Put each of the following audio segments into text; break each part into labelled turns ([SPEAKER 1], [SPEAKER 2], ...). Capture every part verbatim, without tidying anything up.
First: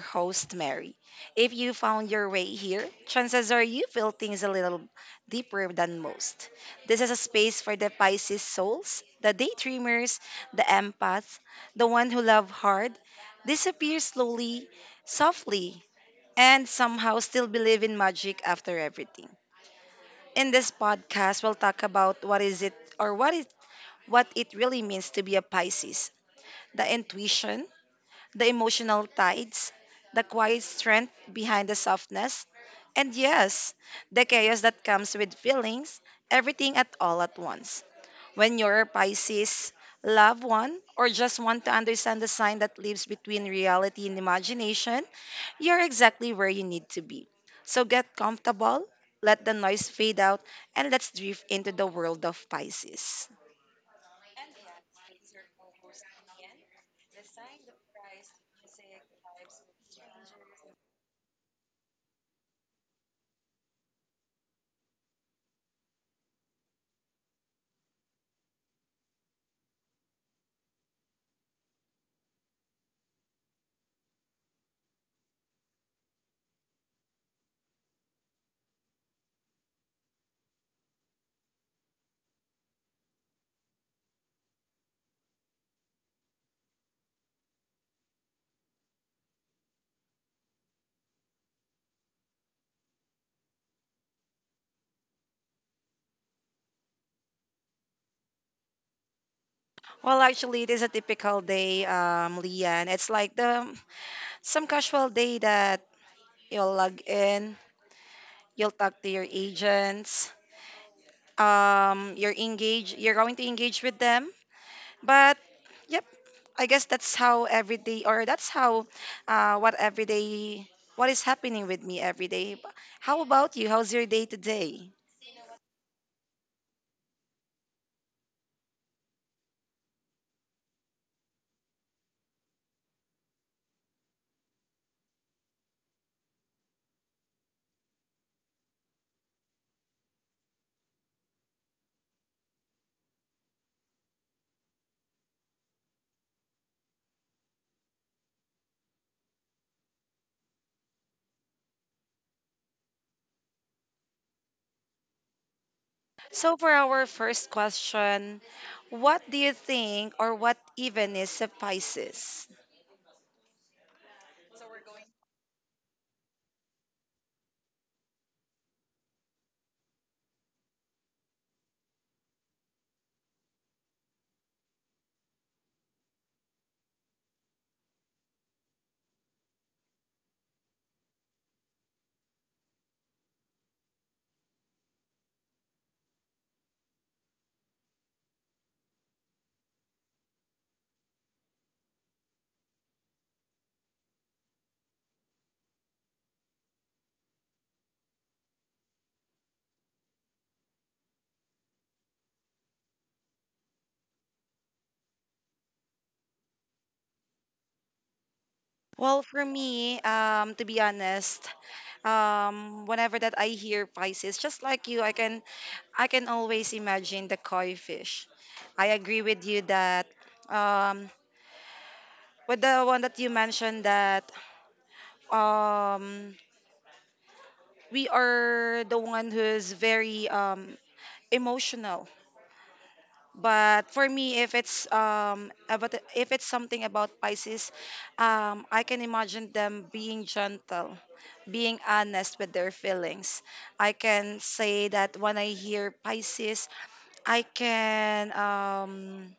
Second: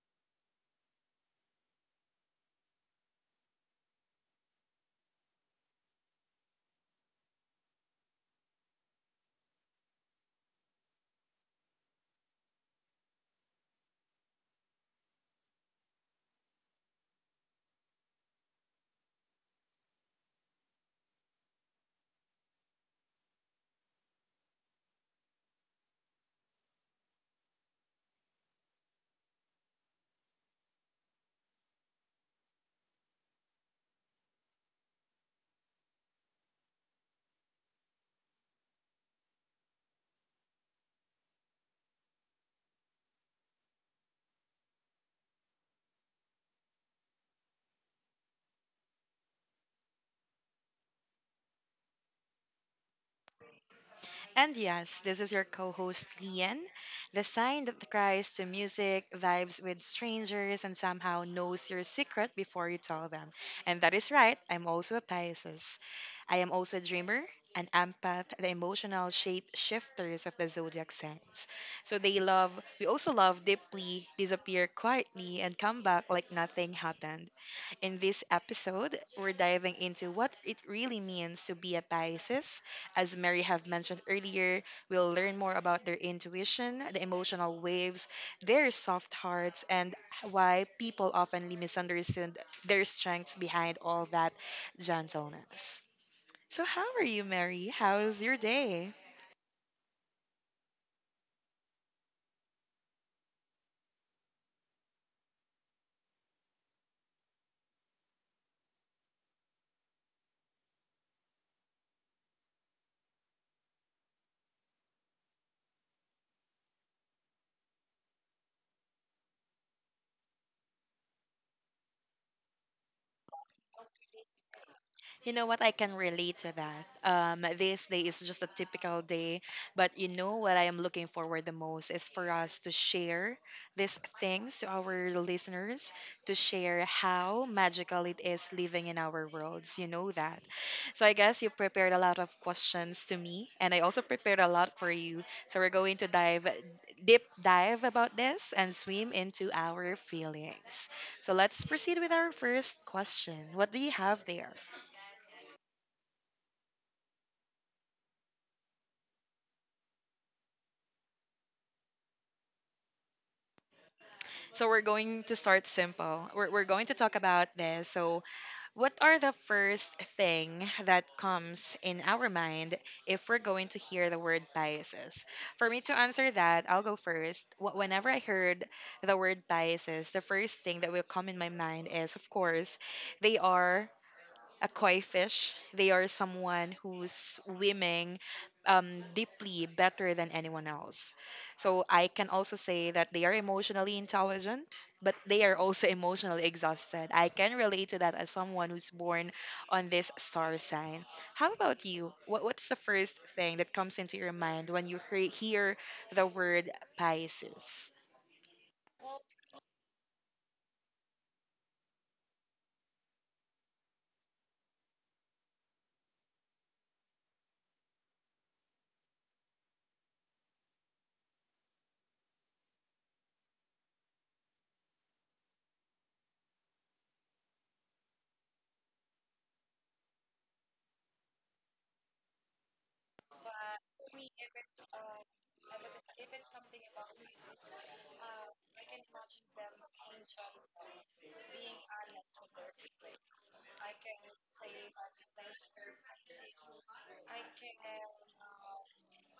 [SPEAKER 1] host, Mary. If you found your way here, chances are you feel things a little deeper than most. This is a space for the Pisces souls, the daydreamers, the empaths, the one who love hard, disappear slowly, softly, and somehow still believe in magic after everything. In this podcast, we'll talk about what is it or what it what it really means to be a Pisces, the intuition, the emotional tides, the quiet strength behind the softness, and yes, the chaos that comes with feelings, everything at all at once. When you're a Pisces, love one, or just want to understand the sign that lives between reality and imagination, you're exactly where you need to be. So get comfortable, let the noise fade out, and let's drift into the world of Pisces.
[SPEAKER 2] And yes, this is your co host, Lian, the sign that cries to music, vibes with strangers, and somehow knows your secret before you tell them. And that is right, I'm also a Pisces. I am also a dreamer, an empath, the emotional shape shifters of the zodiac signs. So they love, we also love deeply, disappear quietly, and come back like nothing happened. In this episode, we're diving into what it really means to be a Pisces as Mary have mentioned earlier, we'll learn more about their intuition, the emotional waves, their soft hearts, and why people often misunderstand their strengths behind all that gentleness. So, how are you, Mary? How's your day?
[SPEAKER 1] Well, actually, it is a typical day, um, Lian. It's like the some casual day that you'll log in, you'll talk to your agents. Um, you're engaged, you're going to engage with them. But yep, I guess that's how every day, or that's how uh, what every day, what is happening with me every day. B- How about you? How's your day today?
[SPEAKER 2] You know what? I can relate to that. Um, this day is just a typical day, but you know what I am looking forward the most is for us to share these things to our listeners, to share how magical it is living in our worlds. You know that. So I guess you prepared a lot of questions to me, and I also prepared a lot for you. So we're going to dive deep dive about this and swim into our feelings. So let's proceed with our first question. What do you have there?
[SPEAKER 1] So for our first question, what do you think, or what even is a Pisces?
[SPEAKER 2] So we're going to start simple. We're, we're going to talk about this. So, what are the first thing that comes in our mind if we're going to hear the word biases? For me to answer that, I'll go first. Wh- Whenever I heard the word biases, the first thing that will come in my mind is, of course, they are a koi fish. They are someone who's swimming um, deeply better than anyone else. So I can also say that they are emotionally intelligent, but they are also emotionally exhausted. I can relate to that as someone who's born on this star sign. How about you? What What's the first thing that comes into your mind when you hear, hear the word Pisces?
[SPEAKER 1] Well, for me, um, to be honest, um, whenever that I hear Pisces, just like you, I can I can always imagine the koi fish. I agree with you that, um, with the one that you mentioned, that, um, we are the one who is very, um, emotional. But for me, if it's um, about if it's something about Pisces, um, I can imagine them being gentle, being honest with their feelings. I can say that when I hear Pisces, I can um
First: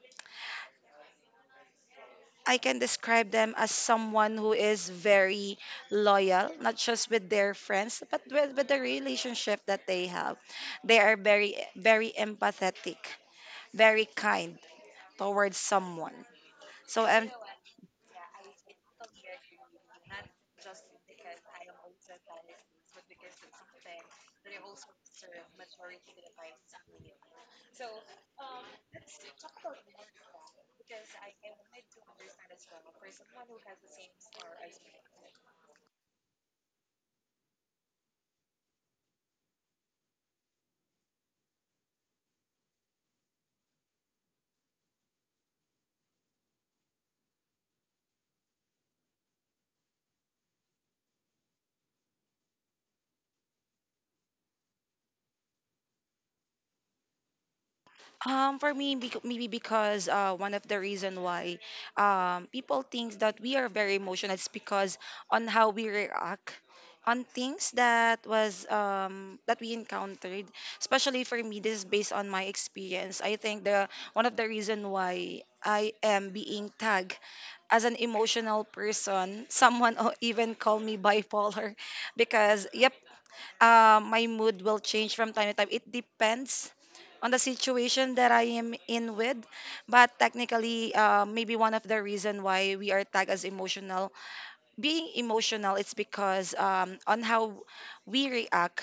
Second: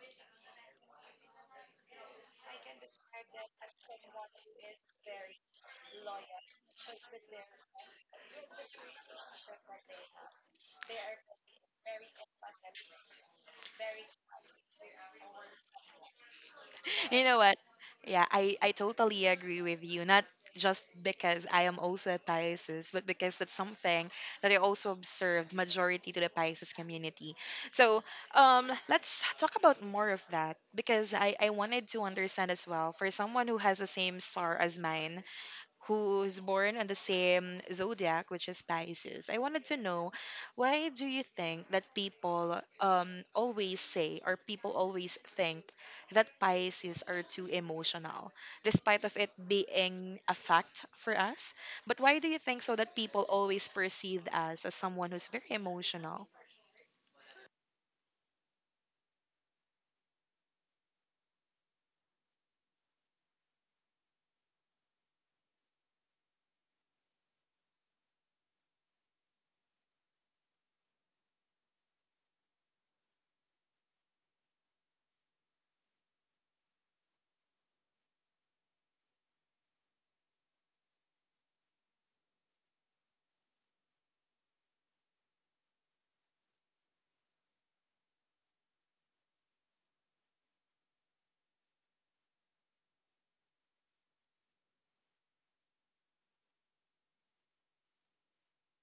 [SPEAKER 1] I can describe them as someone who is very loyal, not just with their friends, but with, with the relationship that they have. They are very, very empathetic, very kind towards someone. So
[SPEAKER 2] You
[SPEAKER 1] I'm.
[SPEAKER 2] know what? Yeah, I, I totally agree with you. Not just because I am also a Pisces, but because that's something that I also observed majority to the Pisces community. So um, let's talk about more of that because I, I wanted to understand as well for someone who has the same star as mine who's born on the same zodiac, which is Pisces. I wanted to know why do you think that people um, always say or people always think that Pisces are too emotional, despite of it being a fact for us? But why do you think so that people always perceived us as someone who's very emotional?
[SPEAKER 1] Um, for me, bec- maybe because uh, one of the reason why, um, people think that we are very emotional is because on how we react on things that was, um, that we encountered. Especially for me, this is based on my experience. I think the one of the reason why I am being tagged as an emotional person, someone o- even called me bipolar because yep, uh, my mood will change from time to time. It depends on the situation that I am in with. But technically, uh, maybe one of the reason why we are tagged as emotional, being emotional, it's because, um, on how we react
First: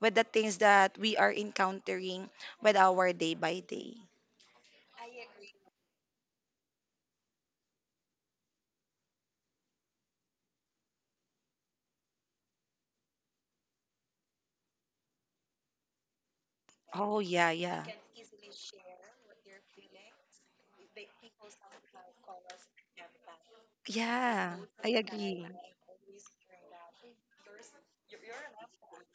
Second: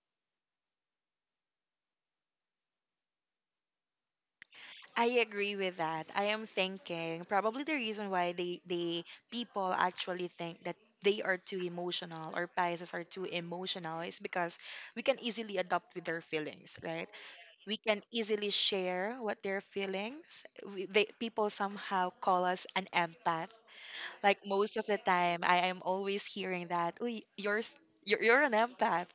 [SPEAKER 1] with the things that we are encountering with our day by day.
[SPEAKER 2] I agree with that. I am thinking probably the reason why they they people actually think that they are too emotional or biases are too emotional is because we can easily adopt with their feelings, right?
[SPEAKER 1] Oh, yeah,
[SPEAKER 2] We
[SPEAKER 1] yeah,
[SPEAKER 2] can easily share what their feelings. We, they, people somehow call us an empath like
[SPEAKER 1] yeah.
[SPEAKER 2] most of
[SPEAKER 1] I
[SPEAKER 2] the time,
[SPEAKER 1] agree.
[SPEAKER 2] I am always hearing that, "Uy, you're s- you're, you're an empath.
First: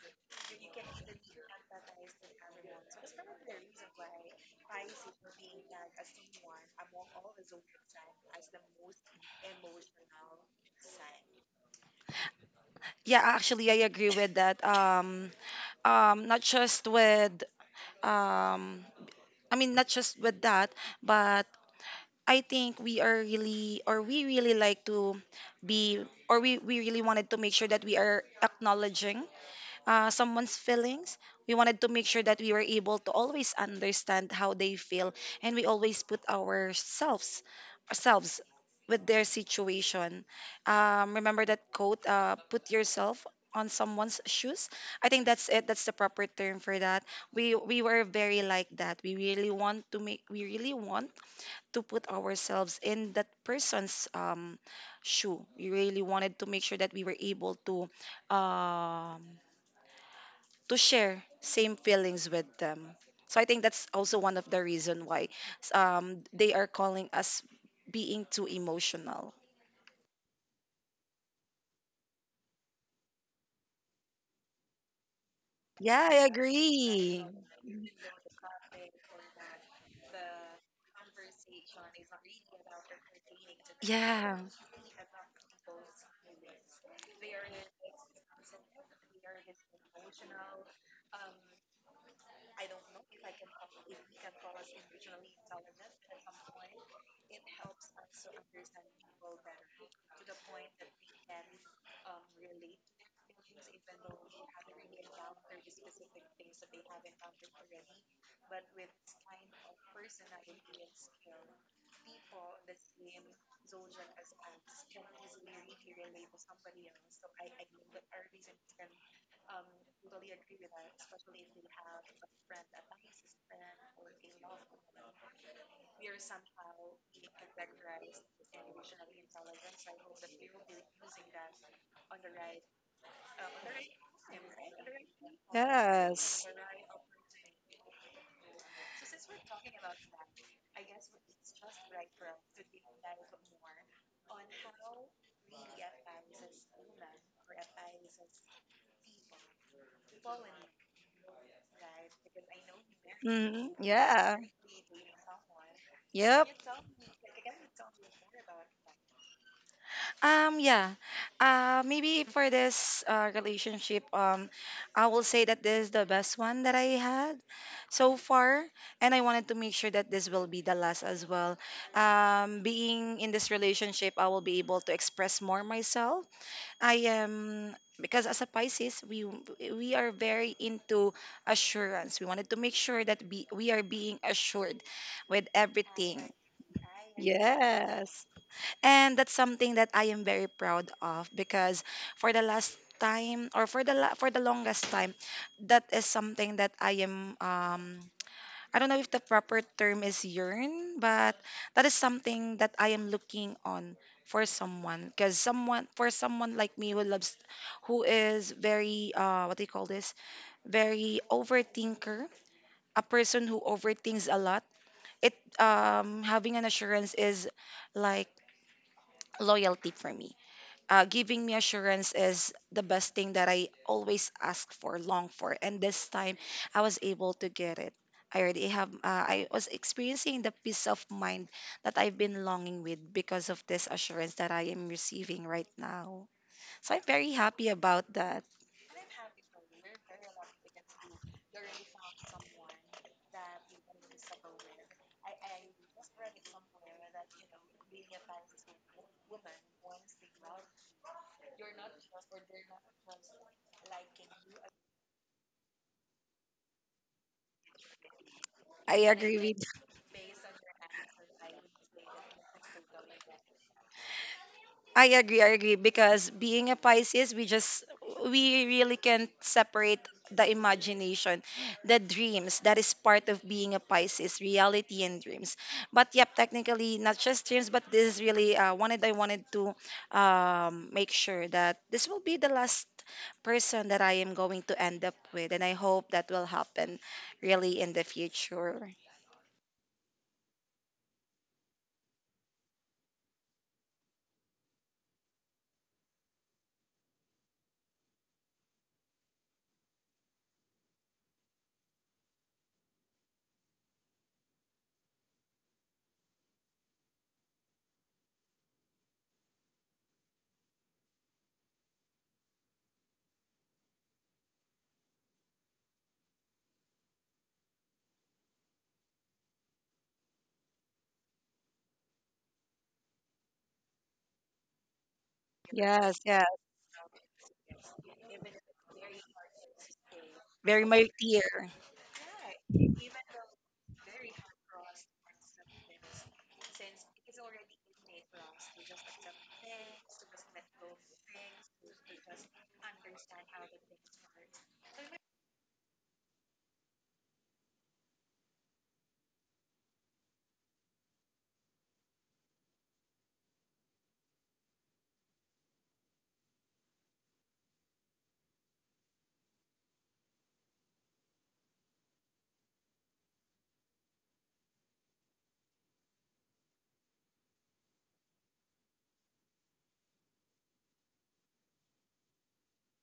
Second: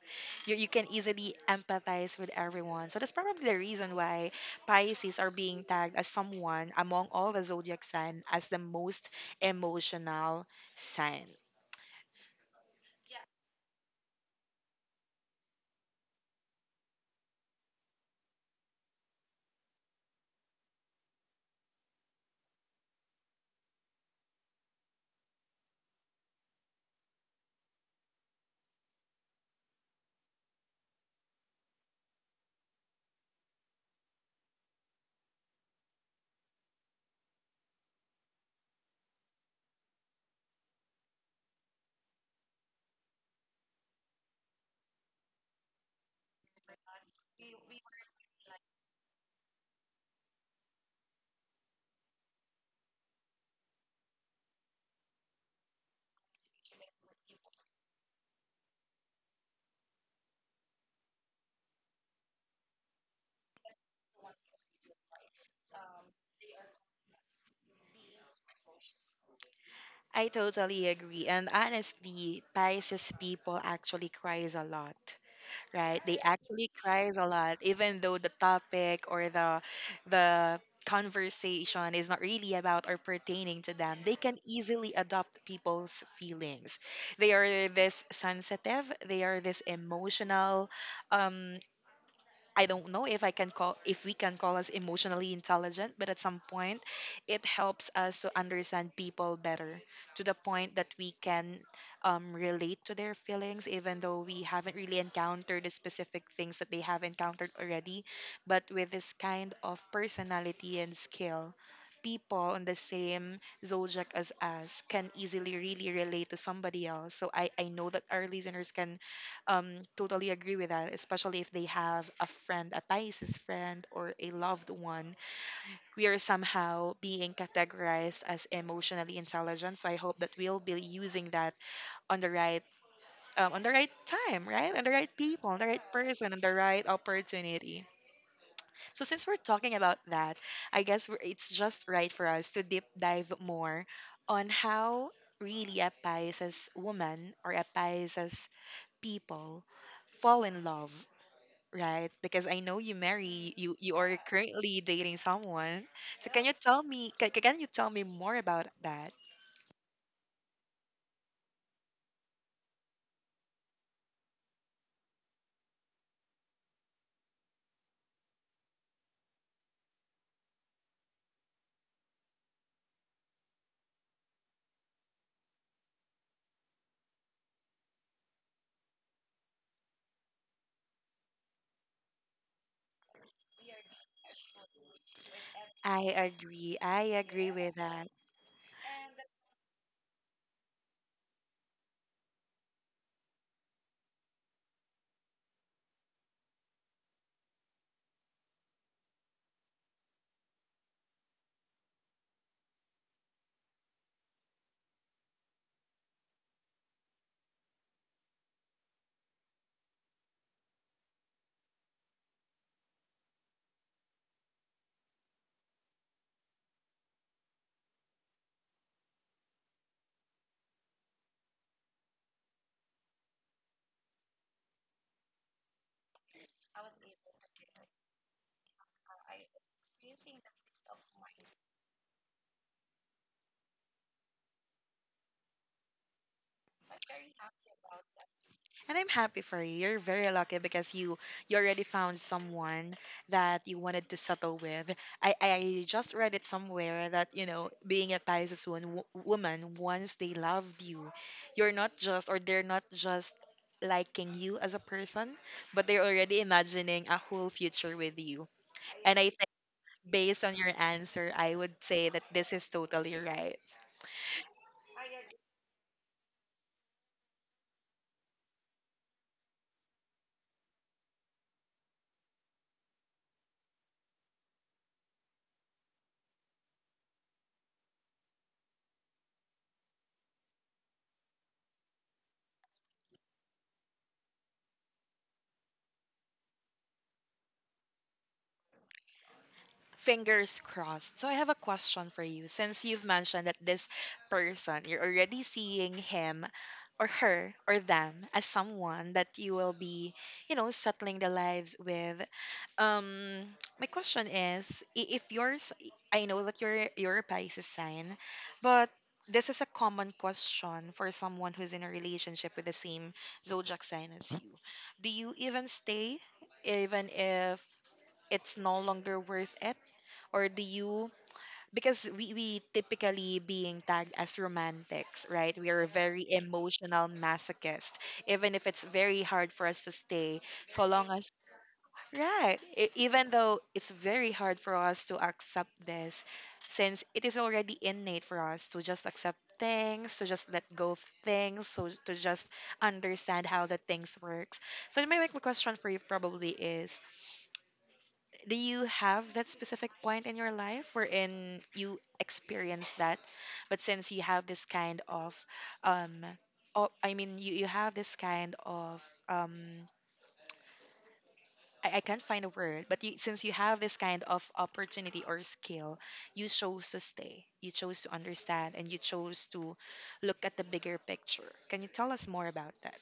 [SPEAKER 2] You, you can easily empathize with everyone." So that's probably the reason why Pisces are being tagged as someone among all the zodiac sign as the most emotional sign.
[SPEAKER 1] Yeah, actually, I agree with that. Um, um, not just with, um, I mean, not just with that, but I think we are really, or we really like to be, or we, we really wanted to make sure that we are acknowledging, uh, someone's feelings. We wanted to make sure that we were able to always understand how they feel, and we always put ourselves ourselves with their situation. Um, remember that quote: uh, "Put yourself on someone's shoes." I think that's it. That's the proper term for that. We we were very like that. We really want to make we really want to put ourselves in that person's, um shoe. We really wanted to make sure that we were able to, um to share same feelings with them. So I think that's also one of the reason why, um, they are calling us being too emotional.
[SPEAKER 2] I totally agree. And honestly, Pisces people actually cries a lot. Right?
[SPEAKER 1] Yeah,
[SPEAKER 2] They
[SPEAKER 1] I
[SPEAKER 2] actually cries
[SPEAKER 1] agree.
[SPEAKER 2] a lot, even though the topic or the the conversation is not really about or pertaining to them. They
[SPEAKER 1] Yeah.
[SPEAKER 2] can easily adopt people's feelings. They are this sensitive. They are this emotional. Um, I don't know if I can call if we can call us emotionally intelligent, but at some point it helps us to understand people better to the point that we can um, relate to their feelings even though we haven't really encountered the specific things that they have encountered already. But with this kind of personality and skill, people on the same zodiac as us can easily really relate to somebody else. So I, I know that our listeners can um totally agree with that, especially if they have a friend, a Pisces friend or a loved one. We are somehow being categorized as emotionally intelligent, so I hope that we'll be using that on the right um, on the right time, right, on the right people, on the right person, on
[SPEAKER 1] Yes.
[SPEAKER 2] the right opportunity. So since we're talking about that, I guess we're, it's just right for us to deep dive more on how really a Pisces woman or a Pisces people fall in love. Right, because I know you marry
[SPEAKER 1] Hmm,
[SPEAKER 2] you you are
[SPEAKER 1] yeah.
[SPEAKER 2] currently dating someone. So can
[SPEAKER 1] Yep.
[SPEAKER 2] you tell me, can, can you tell me more about that?
[SPEAKER 1] Um, yeah. Uh, maybe for this, uh, relationship, um, I will say that this is the best one that I had so far, and I wanted to make sure that this will be the last as well. Um, being in this relationship, I will be able to express more myself. I am. Because as a Pisces, we we are very into assurance. We wanted to make sure that be, we are being assured with
[SPEAKER 2] I
[SPEAKER 1] everything.
[SPEAKER 2] agree. I agree with that.
[SPEAKER 1] Yes. And that's something that I am very proud of, because for the last time or for the la- for the longest time, that is something that I am, um I don't know if the proper term is yearn, but that is something that I am looking on for someone, because someone for someone like me who loves, who is very, uh what do you call this? Very overthinker, a person who overthinks a lot. It um Having an assurance is like loyalty for me. Uh, giving me assurance is the best thing that I always ask for, long for. And this time, I was able to get it. I already have. uh, I was experiencing the peace of mind that I've been longing with because of this assurance that I am receiving right now. So I'm very happy about that.
[SPEAKER 2] And I'm happy for you. You're very lucky because you you already found someone that you wanted to settle with. I I just read it somewhere that you know being a Pisces woman, woman once they loved you, you're not just or they're not just liking you as a person, but they're already imagining a whole future with you.
[SPEAKER 1] I
[SPEAKER 2] And I think
[SPEAKER 1] agree.
[SPEAKER 2] based on your answer, I would say that this is totally right.
[SPEAKER 1] I agree, I agree. Because being a Pisces, we just we really can't separate the imagination, the dreams. That is part of being a Pisces, reality and dreams. But yep, technically not just dreams, but this is really, uh, wanted. I wanted to, um, make sure that this will be the last person that I am going to end up with, and I hope that will happen really in the future.
[SPEAKER 2] Fingers crossed. So I have a question for you. Since you've mentioned that this person, you're already seeing him or her or them as someone that you will be, you know, settling the lives with. Um my question is i- if yours, I know that you're you're a Pisces sign, but this is a common question for someone who's in a relationship with the same zodiac sign as you. Do you even stay even if it's no longer worth it? Or do you, because we, we typically being tagged as romantics, right? We are a
[SPEAKER 1] Yes,
[SPEAKER 2] very
[SPEAKER 1] yeah,
[SPEAKER 2] emotional masochist, even if it's very hard for us to stay,
[SPEAKER 1] very
[SPEAKER 2] so
[SPEAKER 1] my
[SPEAKER 2] long as
[SPEAKER 1] dear.
[SPEAKER 2] right. e- Even though it's very hard for us to accept this, since it is already innate for us to just accept things, to just let go of things, so to just understand how the things works. So my my question for you probably is, do you have that specific point in your life wherein you experience that, but since you have this kind of um oh, I mean you, you have this kind of um I, I can't find a word, but you, since you have this kind of opportunity or skill, you chose to stay, you chose to understand, and you chose to look at the bigger picture. Can you tell us more about that?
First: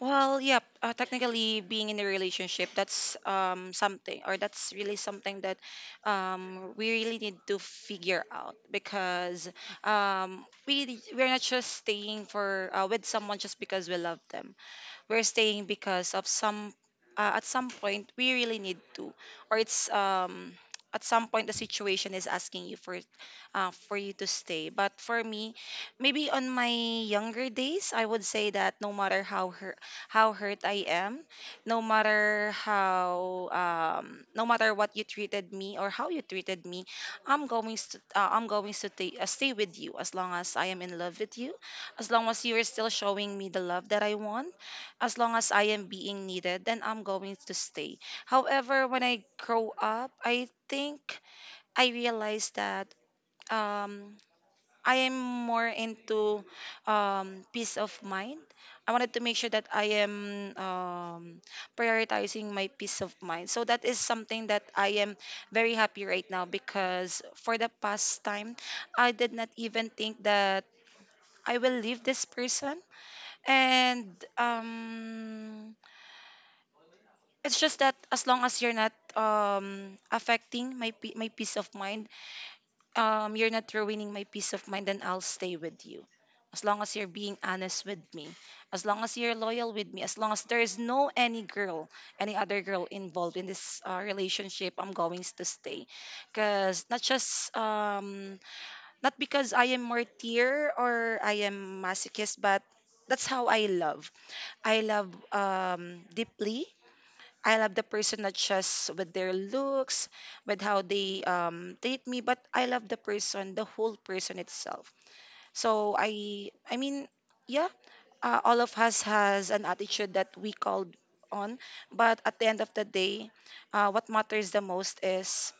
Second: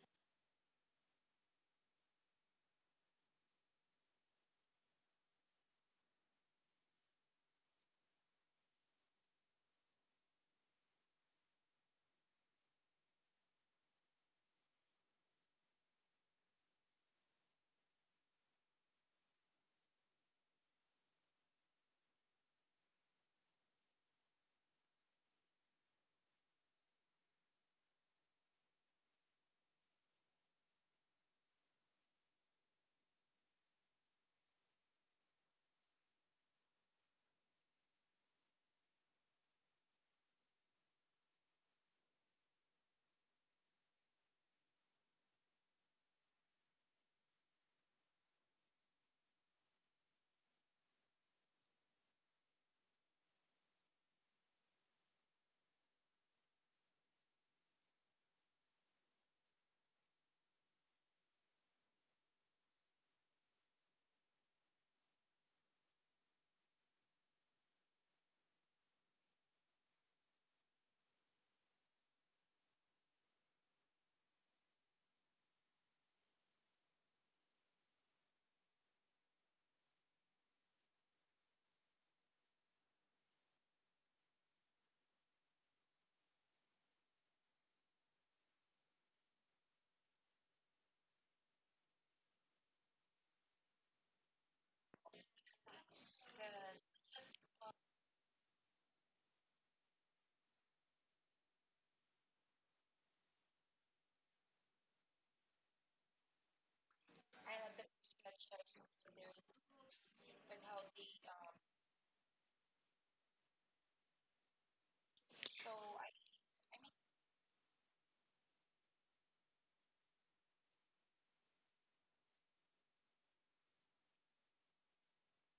[SPEAKER 1] Well, yep. Uh, technically, being in a relationship, that's, um something, or that's really something that, um we really need to figure out, because, um we we're not just staying for, uh, with someone just because we love them. We're staying because of some, uh, at some point we really need to, or it's, um at some point the situation is asking you for uh, for you to stay. But for me, maybe on my younger days, I would say that no matter how hurt how hurt I am, no matter how um, no matter what you treated me or how you treated me, i'm going to uh, i'm going to ta- uh, stay with you as long as I am in love with you, as long as you are still showing me the love that I want, as long as I am being needed, then I'm going to stay. However, when I grow up, I think I realized that, um, I am more into, um, peace of mind. I wanted to make sure that I am, um, prioritizing my peace of mind. So that is something that I am very happy right now, because for the past time, I did not even think that I will leave this person. And um, It's just that as long as you're not, um affecting my pe- my peace of mind, um you're not ruining my peace of mind, then I'll stay with you. As long as you're being honest with me, as long as you're loyal with me, as long as there is no any girl, any other girl involved in this, uh, relationship, I'm going to stay. Cause not just um not because I am martyr or I am masochist, but that's how I love. I love, um deeply. I love the person not just with their looks, with how they, um, treat me, but I love the person, the whole person itself. So I, I mean, yeah, uh, all of us has an attitude that we called on, but at the end of the day, uh, what matters the most is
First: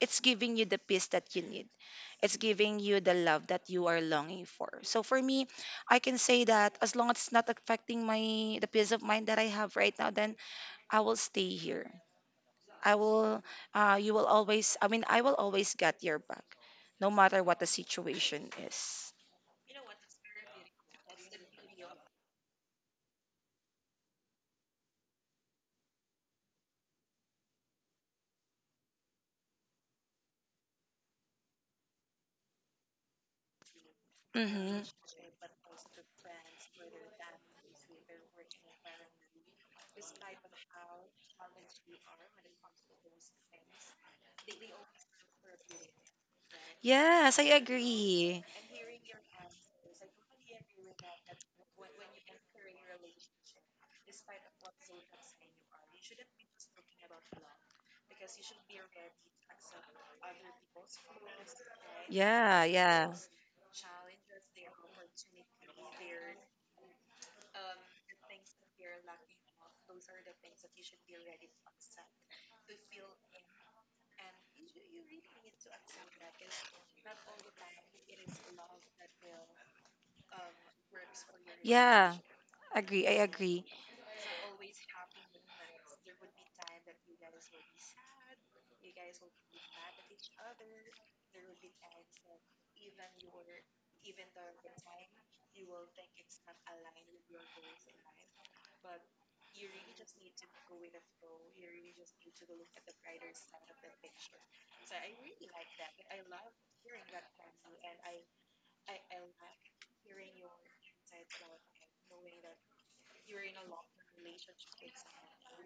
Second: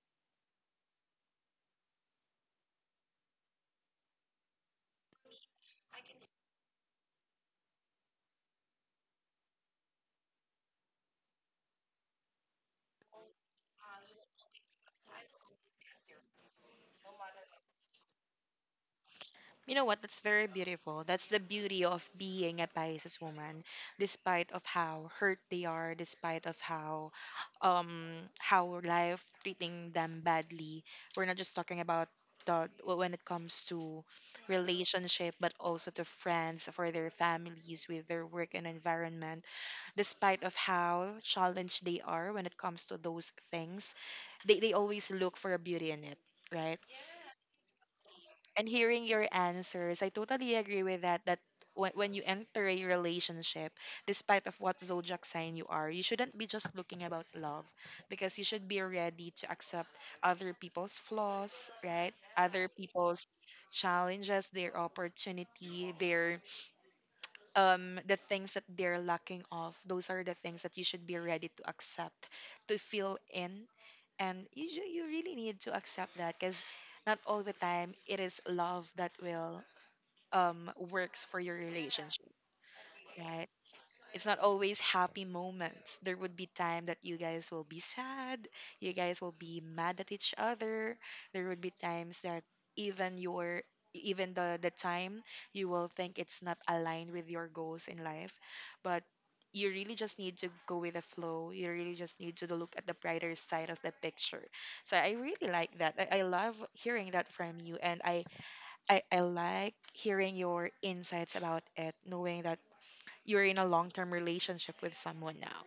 [SPEAKER 1] it's giving you the peace that you need. It's giving you the love that you are longing for. So for me, I can say that as long as it's not affecting my the peace of mind that I have right now, then I will stay here. I will, uh, you will always, I mean, I will always get your back, no matter what the situation is.
[SPEAKER 2] You know what? That's very beautiful. That's the beauty of being a Pisces woman, despite of how hurt they are, despite of how um how life treating them badly. We're not just talking about the when it comes to
[SPEAKER 1] Mm-hmm.
[SPEAKER 2] relationship, but also to friends, for their families, with their work and environment. Despite of how challenged they are when it comes to those things, they, they always look for a beauty in it, right?
[SPEAKER 1] Yes, I agree.
[SPEAKER 2] And hearing your answers, I totally agree with that, that when, when you enter a relationship, despite of what zodiac sign you are, you shouldn't be just looking about love, because you should be ready to accept other people's flaws, right,
[SPEAKER 1] Yeah,
[SPEAKER 2] other
[SPEAKER 1] yeah.
[SPEAKER 2] people's challenges, their opportunity, their um the things that they're lacking of. Those are the things that you should be ready to accept, to fill in, and you, ju- you really need to accept that, because not all the time it is love that will um works for your
[SPEAKER 1] Yeah,
[SPEAKER 2] relationship,
[SPEAKER 1] agree. I
[SPEAKER 2] right?
[SPEAKER 1] agree.
[SPEAKER 2] It's not always happy moments. There would be time that you guys will be sad, you guys will be mad at each other. There would be times that even your even the the time you will think it's not aligned with your goals in life, but you really just need to go with the flow. You really just need to look at the brighter side of the picture. So I really like that. I, I love hearing that from you, and I, I I like hearing your insights about it, knowing that you're in a long-term relationship with someone now.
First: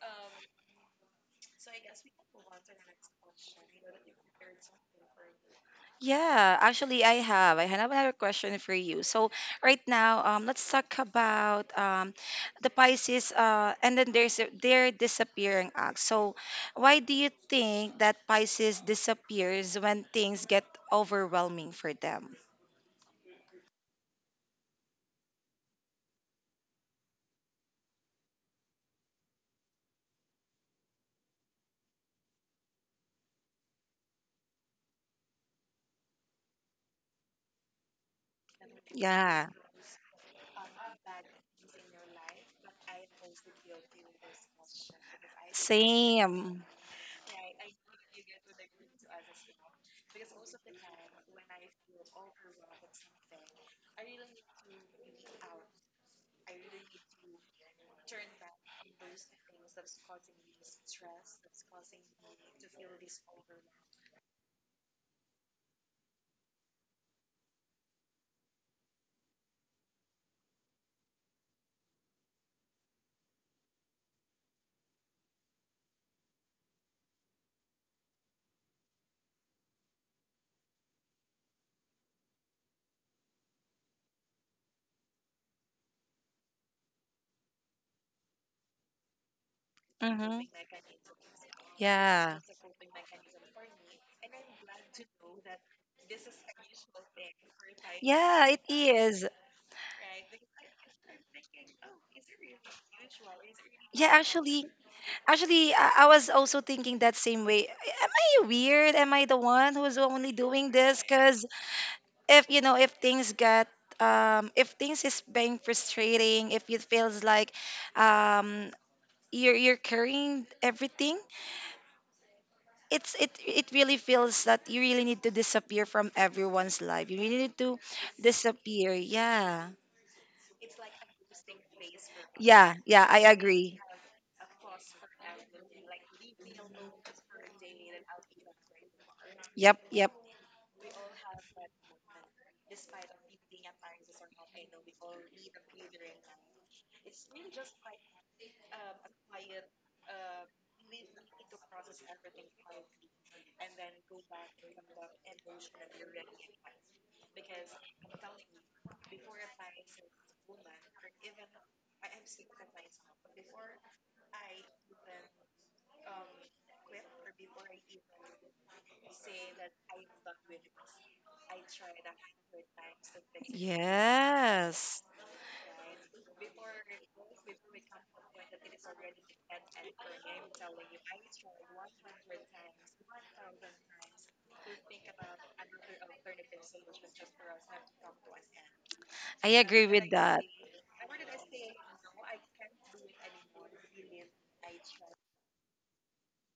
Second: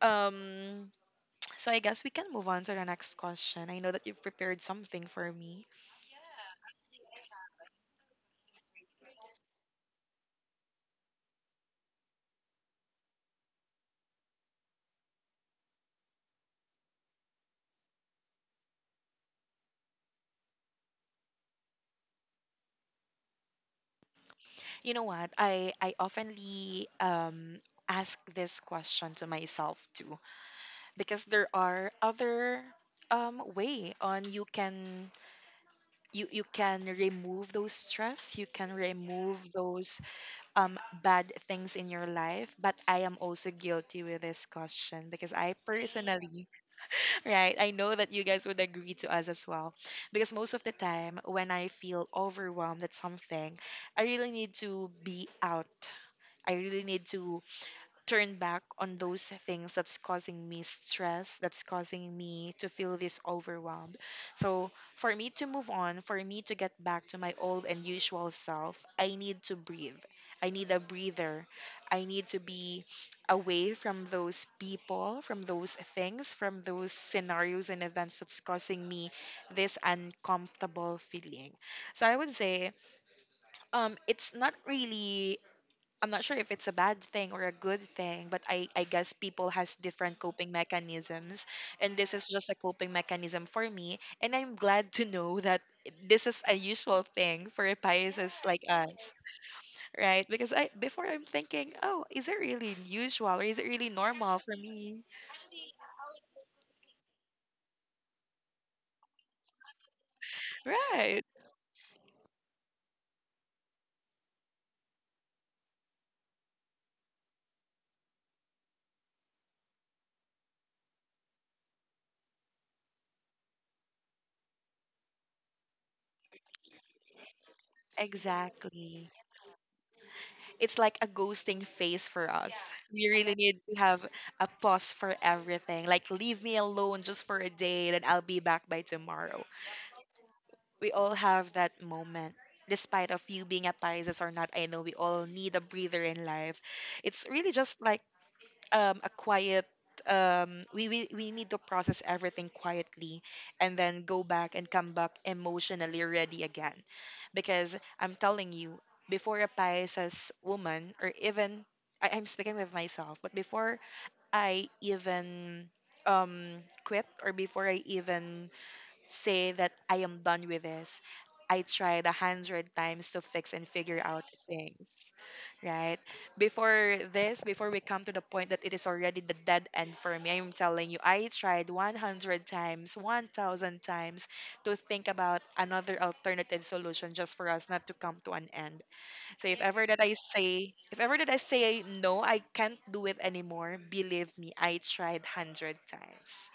[SPEAKER 2] Um, so I guess we can move on to the next question. I know that you've prepared something for me.
[SPEAKER 1] Yeah, actually, I have. I have another question for you. So, right now, um, let's talk about, um, the Pisces, uh, and then there's a- their disappearing act. So, why do you think that Pisces disappears when things get overwhelming for them?
[SPEAKER 2] You know what? I I oftenly um ask this question to myself too, because there are other um way on you can you you can remove those stress, you can remove
[SPEAKER 1] Yeah,
[SPEAKER 2] those um bad things in your life, but I am also guilty with this question because I personally
[SPEAKER 1] same.
[SPEAKER 2] right. I know that you guys would agree to us as well. Because most of the time, when I feel overwhelmed at something, I really need to be out. I really need to turn back on those things that's causing me stress, that's causing me to feel this overwhelmed. So, for me to move on, for me to get back to my old and usual self, I need to breathe. I need a breather. I need to be away from those people, from those things, from those scenarios and events that's causing me this uncomfortable feeling. So I would say um, it's not really— I'm not sure if it's a bad thing or a good thing, but I, I guess people has different coping
[SPEAKER 1] Mm-hmm.
[SPEAKER 2] mechanisms. And this is
[SPEAKER 1] Yeah.
[SPEAKER 2] just a coping mechanism for me. And I'm glad to know that this is a usual thing for Pisces
[SPEAKER 1] Yeah,
[SPEAKER 2] like
[SPEAKER 1] it
[SPEAKER 2] us,
[SPEAKER 1] is.
[SPEAKER 2] right? Because I— before I'm thinking, oh, is it really usual or is it really
[SPEAKER 1] Yeah,
[SPEAKER 2] normal for
[SPEAKER 1] actually,
[SPEAKER 2] me?
[SPEAKER 1] Actually, I, I was also thinking that same way. Am I weird? Am I the one who's only doing this?
[SPEAKER 2] Right.
[SPEAKER 1] Because if you know, if things get, um, if things is being frustrating, if it feels like, um, you're you're carrying everything, it's it it really feels that you really need to disappear from everyone's life. You really need to disappear.
[SPEAKER 2] Exactly.
[SPEAKER 1] Yeah,
[SPEAKER 2] It's like a ghosting phase for us.
[SPEAKER 1] yeah, yeah.
[SPEAKER 2] We
[SPEAKER 1] I
[SPEAKER 2] really need to
[SPEAKER 1] agree.
[SPEAKER 2] have a pause for everything. Like, leave me alone just for a day, then I'll be back by tomorrow.
[SPEAKER 1] Yep, yep.
[SPEAKER 2] We all have that moment. Despite of you being a Pisces or not, I know we all need a breather in life. It's really just like um, a quiet um we, we we need to process everything quietly and then go back and come back emotionally ready again, because I'm telling you, before a Pisces woman, or even— I, i'm speaking with myself, but before I even um quit, or before I even say that I am done with this, I tried a hundred times to fix and figure out things,
[SPEAKER 1] Yes,
[SPEAKER 2] right? Before this, before we come to the point that it is already the dead end for me, I'm telling you, I tried one hundred times, one thousand times to think about another alternative solution just for us not to come to an end.
[SPEAKER 1] I
[SPEAKER 2] So if ever
[SPEAKER 1] agree
[SPEAKER 2] that
[SPEAKER 1] with
[SPEAKER 2] I
[SPEAKER 1] that.
[SPEAKER 2] say— if ever that I say no, I can't do it anymore, believe me, I tried one hundred times.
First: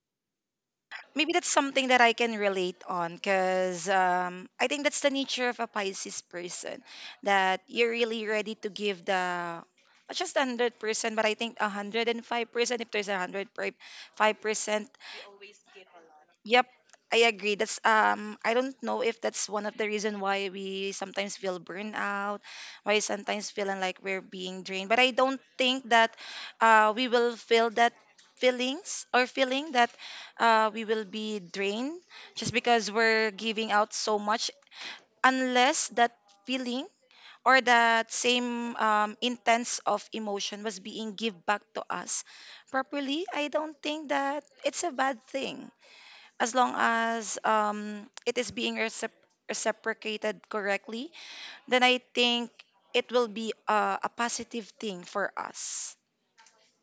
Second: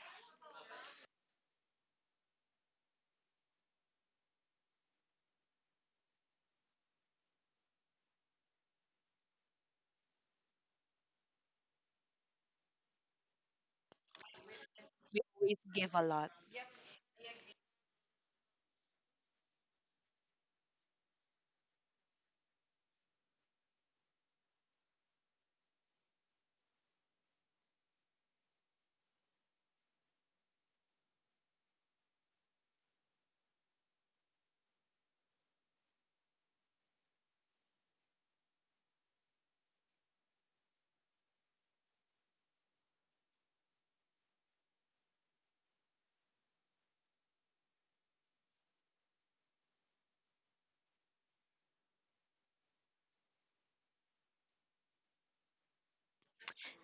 [SPEAKER 1] Maybe that's something that I can relate on because um, I think that's the nature of a Pisces person that you're really ready to give the not just one hundred percent, but I think one hundred and five percent. If there's a hundred five percent.
[SPEAKER 2] We always give a lot.
[SPEAKER 1] Yep, I agree. That's um I don't know if that's one of the reason why we sometimes feel burnout, why sometimes feeling like we're being drained. But I don't think that uh we will feel that feelings or feeling that uh we will be drained just because we're giving out so much unless that feeling or that same um, intense of emotion was being give back to us properly. I don't think that it's a bad thing as long as um, it is being recip- reciprocated correctly, then I think it will be uh, a positive thing for us.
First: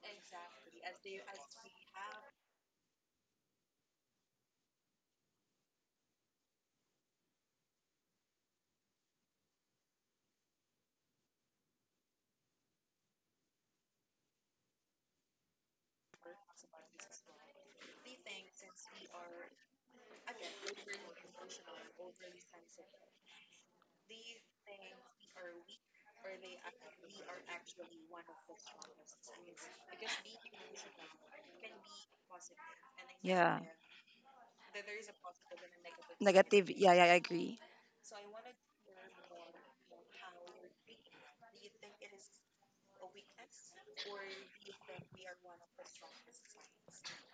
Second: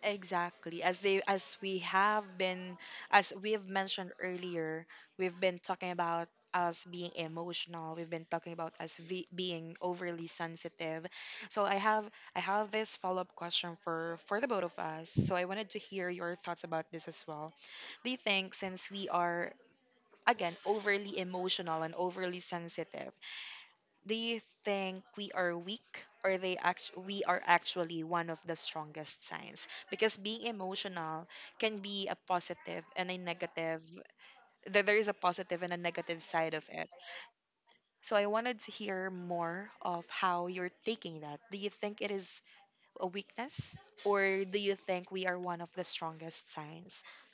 [SPEAKER 2] Exactly. As they— as we have been— as we've mentioned earlier, we've been talking about us being emotional. We've been talking about us ve- being overly sensitive. So I have— I have this follow-up question for— for the both of us. So I wanted to hear your thoughts about this as well. Do you think, since we are again overly emotional and overly sensitive, do you think we are weak, or they act-— we are actually one of the strongest signs? Because being emotional can be a positive and a
[SPEAKER 1] Yeah,
[SPEAKER 2] negative. That there is a positive and a negative side of
[SPEAKER 1] negative.
[SPEAKER 2] it.
[SPEAKER 1] Yeah, yeah, I agree.
[SPEAKER 2] So I wanted to hear more of how you're taking that. Do you think it is a weakness, or do you think we are one of the strongest signs?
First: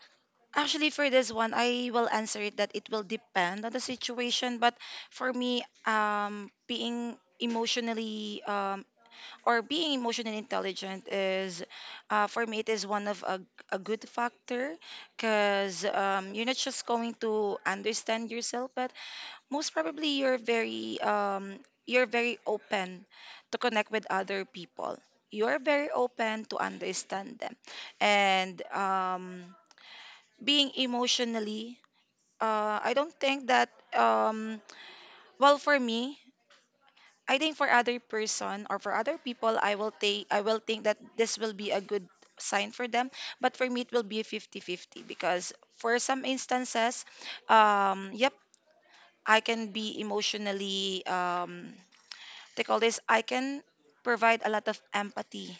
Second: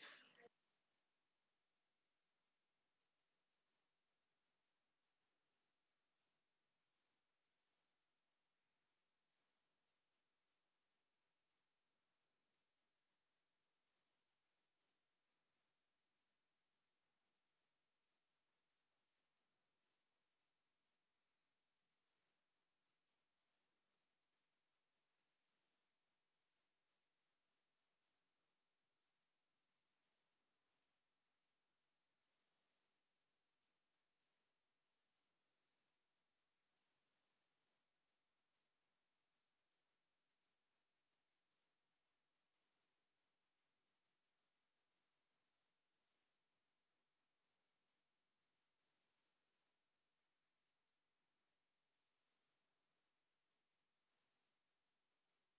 [SPEAKER 1] Actually, for this one, I will answer it that it will depend on the situation. But for me, um, being emotionally um, or being emotionally intelligent is, uh, for me it is one of a, a good factor because um, you're not just going to understand yourself, but most probably you're very um, you're very open to connect with other people, you're very open to understand them, and um, being emotionally, uh, I don't think that, um, well for me, I think for other person or for other people, I will take I will think that this will be a good sign for them. But for me, it will be fifty fifty because for some instances, um, yep, I can be emotionally um, they call this, I can provide a lot of empathy.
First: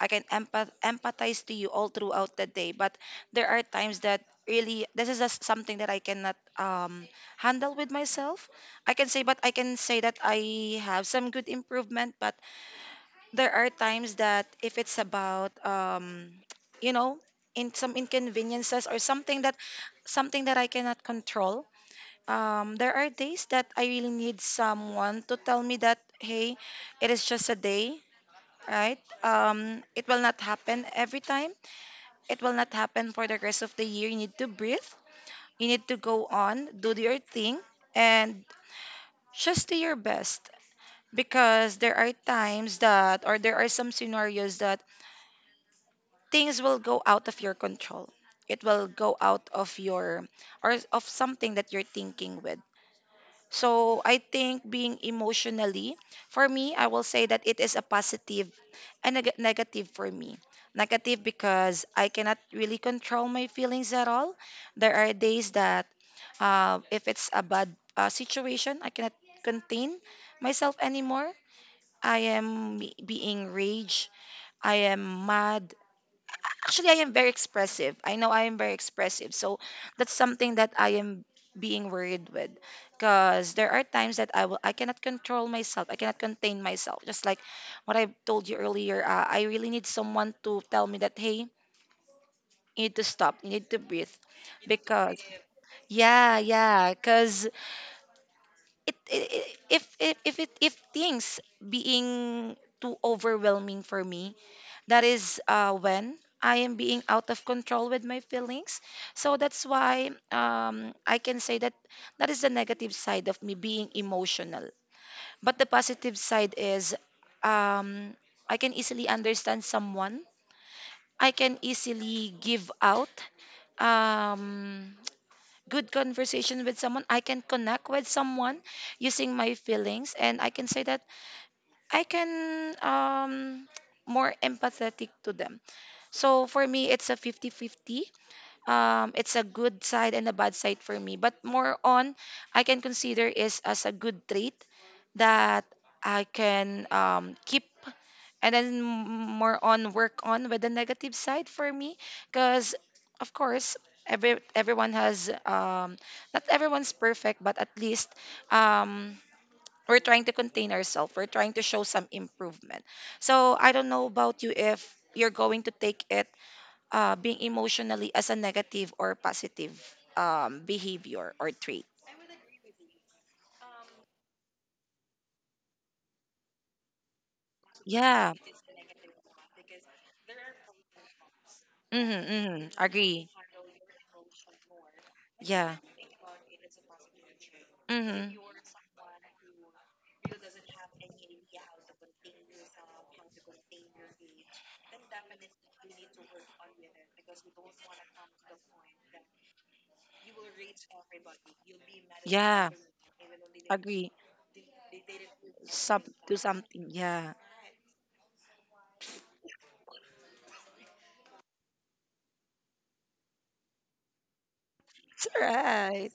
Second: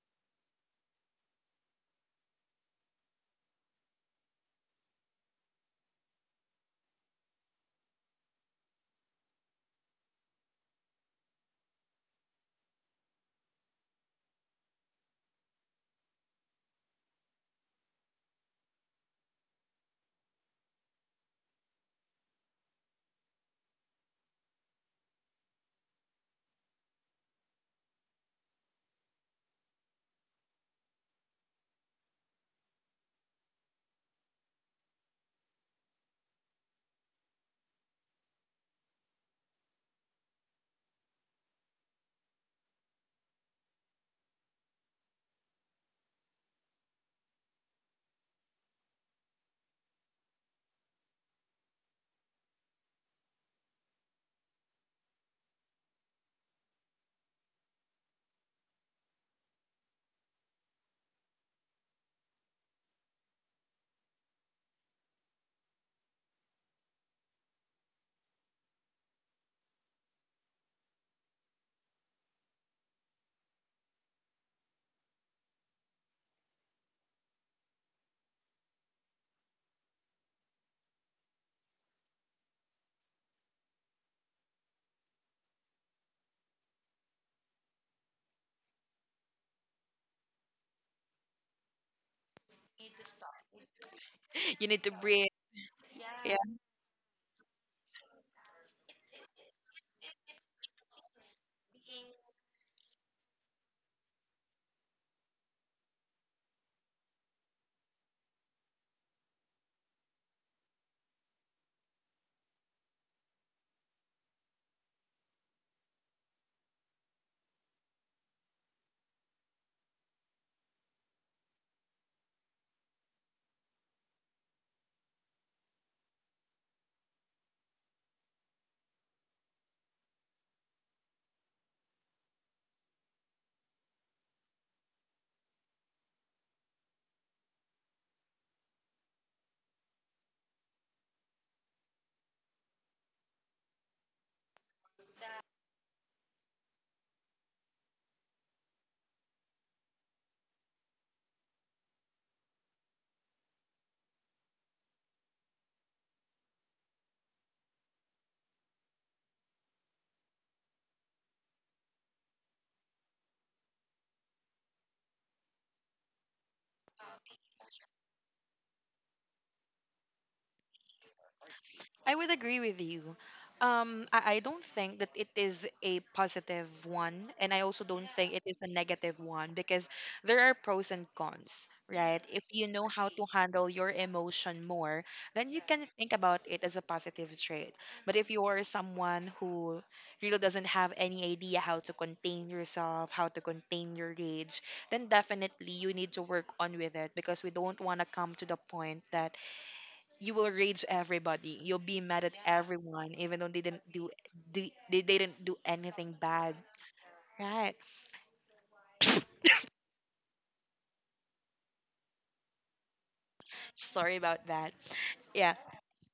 [SPEAKER 1] I can empath- empathize to you all throughout the day, but there are times that really this is just something that I cannot um, handle with myself. I can say, but I can say that I have some good improvement, but there are times that if it's about, um, you know in some inconveniences or something that something that I cannot control. Um, there are days that I really need someone to tell me that, hey, it is just a day, right? Um, it will not happen every time. It will not happen for the rest of the year. You need to breathe. You need to go on, do your thing, and just do your best. Because there are times that, or there are some scenarios that things will go out of your control. It will go out of your, or of something that you're thinking with. So I think being emotionally, for me, I will say that it is a positive and neg- negative for me. Negative because I cannot really control my feelings at all. There are days that uh, if it's a bad uh, situation, I cannot contain myself anymore. I am be- being rage. I am mad. Actually, I am very expressive. I know I am very expressive. So that's something that I am being worried with because there are times that I will I cannot control myself. I cannot contain myself. Just like what I told you earlier, uh, I really need someone to tell me that, hey, you need to stop. You need to breathe
[SPEAKER 2] You need to
[SPEAKER 1] because
[SPEAKER 2] breathe.
[SPEAKER 1] yeah, yeah, because it, it, it if if if it if things being too overwhelming for me, that is uh, when I am being out of control with my feelings. So that's why um, I can say that that is the negative side of me being emotional. But the positive side is, um, I can easily understand someone, I can easily give out um, good conversation with someone, I can connect with someone using my feelings, and I can say that I can. Um, more empathetic to them. So for me, it's a fifty-fifty. Um, it's a good side and a bad side for me. But more on, I can consider is as a good trait that I can um, keep, and then m- more on work on with the negative side for me. Because, of course, every everyone has, um, not everyone's perfect, but at least, um, we're trying to contain ourselves. We're trying to show some improvement. So I don't know about you if you're going to take it, uh, being emotionally as a negative or positive um, behavior or trait.
[SPEAKER 2] I would agree with you. Um, I, I don't think that it is a positive one, and I also don't think
[SPEAKER 1] Yeah.
[SPEAKER 2] it is a negative one, because there are pros and cons, right?
[SPEAKER 1] Mm-hmm,
[SPEAKER 2] If you
[SPEAKER 1] mm-hmm.
[SPEAKER 2] know how to
[SPEAKER 1] Agree.
[SPEAKER 2] handle your emotion more, then you
[SPEAKER 1] Yeah.
[SPEAKER 2] can think about it as a positive trait. But if
[SPEAKER 1] Mm-hmm.
[SPEAKER 2] you are someone who really doesn't have any idea how to contain yourself, how to contain your rage, then definitely you need to work on with it, because we don't want to come to the point that you will rage everybody. You'll be mad at
[SPEAKER 1] Yeah.
[SPEAKER 2] everyone, even though they didn't do—
[SPEAKER 1] Agree.
[SPEAKER 2] do— they didn't do
[SPEAKER 1] Some
[SPEAKER 2] anything
[SPEAKER 1] do
[SPEAKER 2] bad.
[SPEAKER 1] something. Yeah.
[SPEAKER 2] Right. Sorry about that.
[SPEAKER 1] It's
[SPEAKER 2] Yeah.
[SPEAKER 1] right.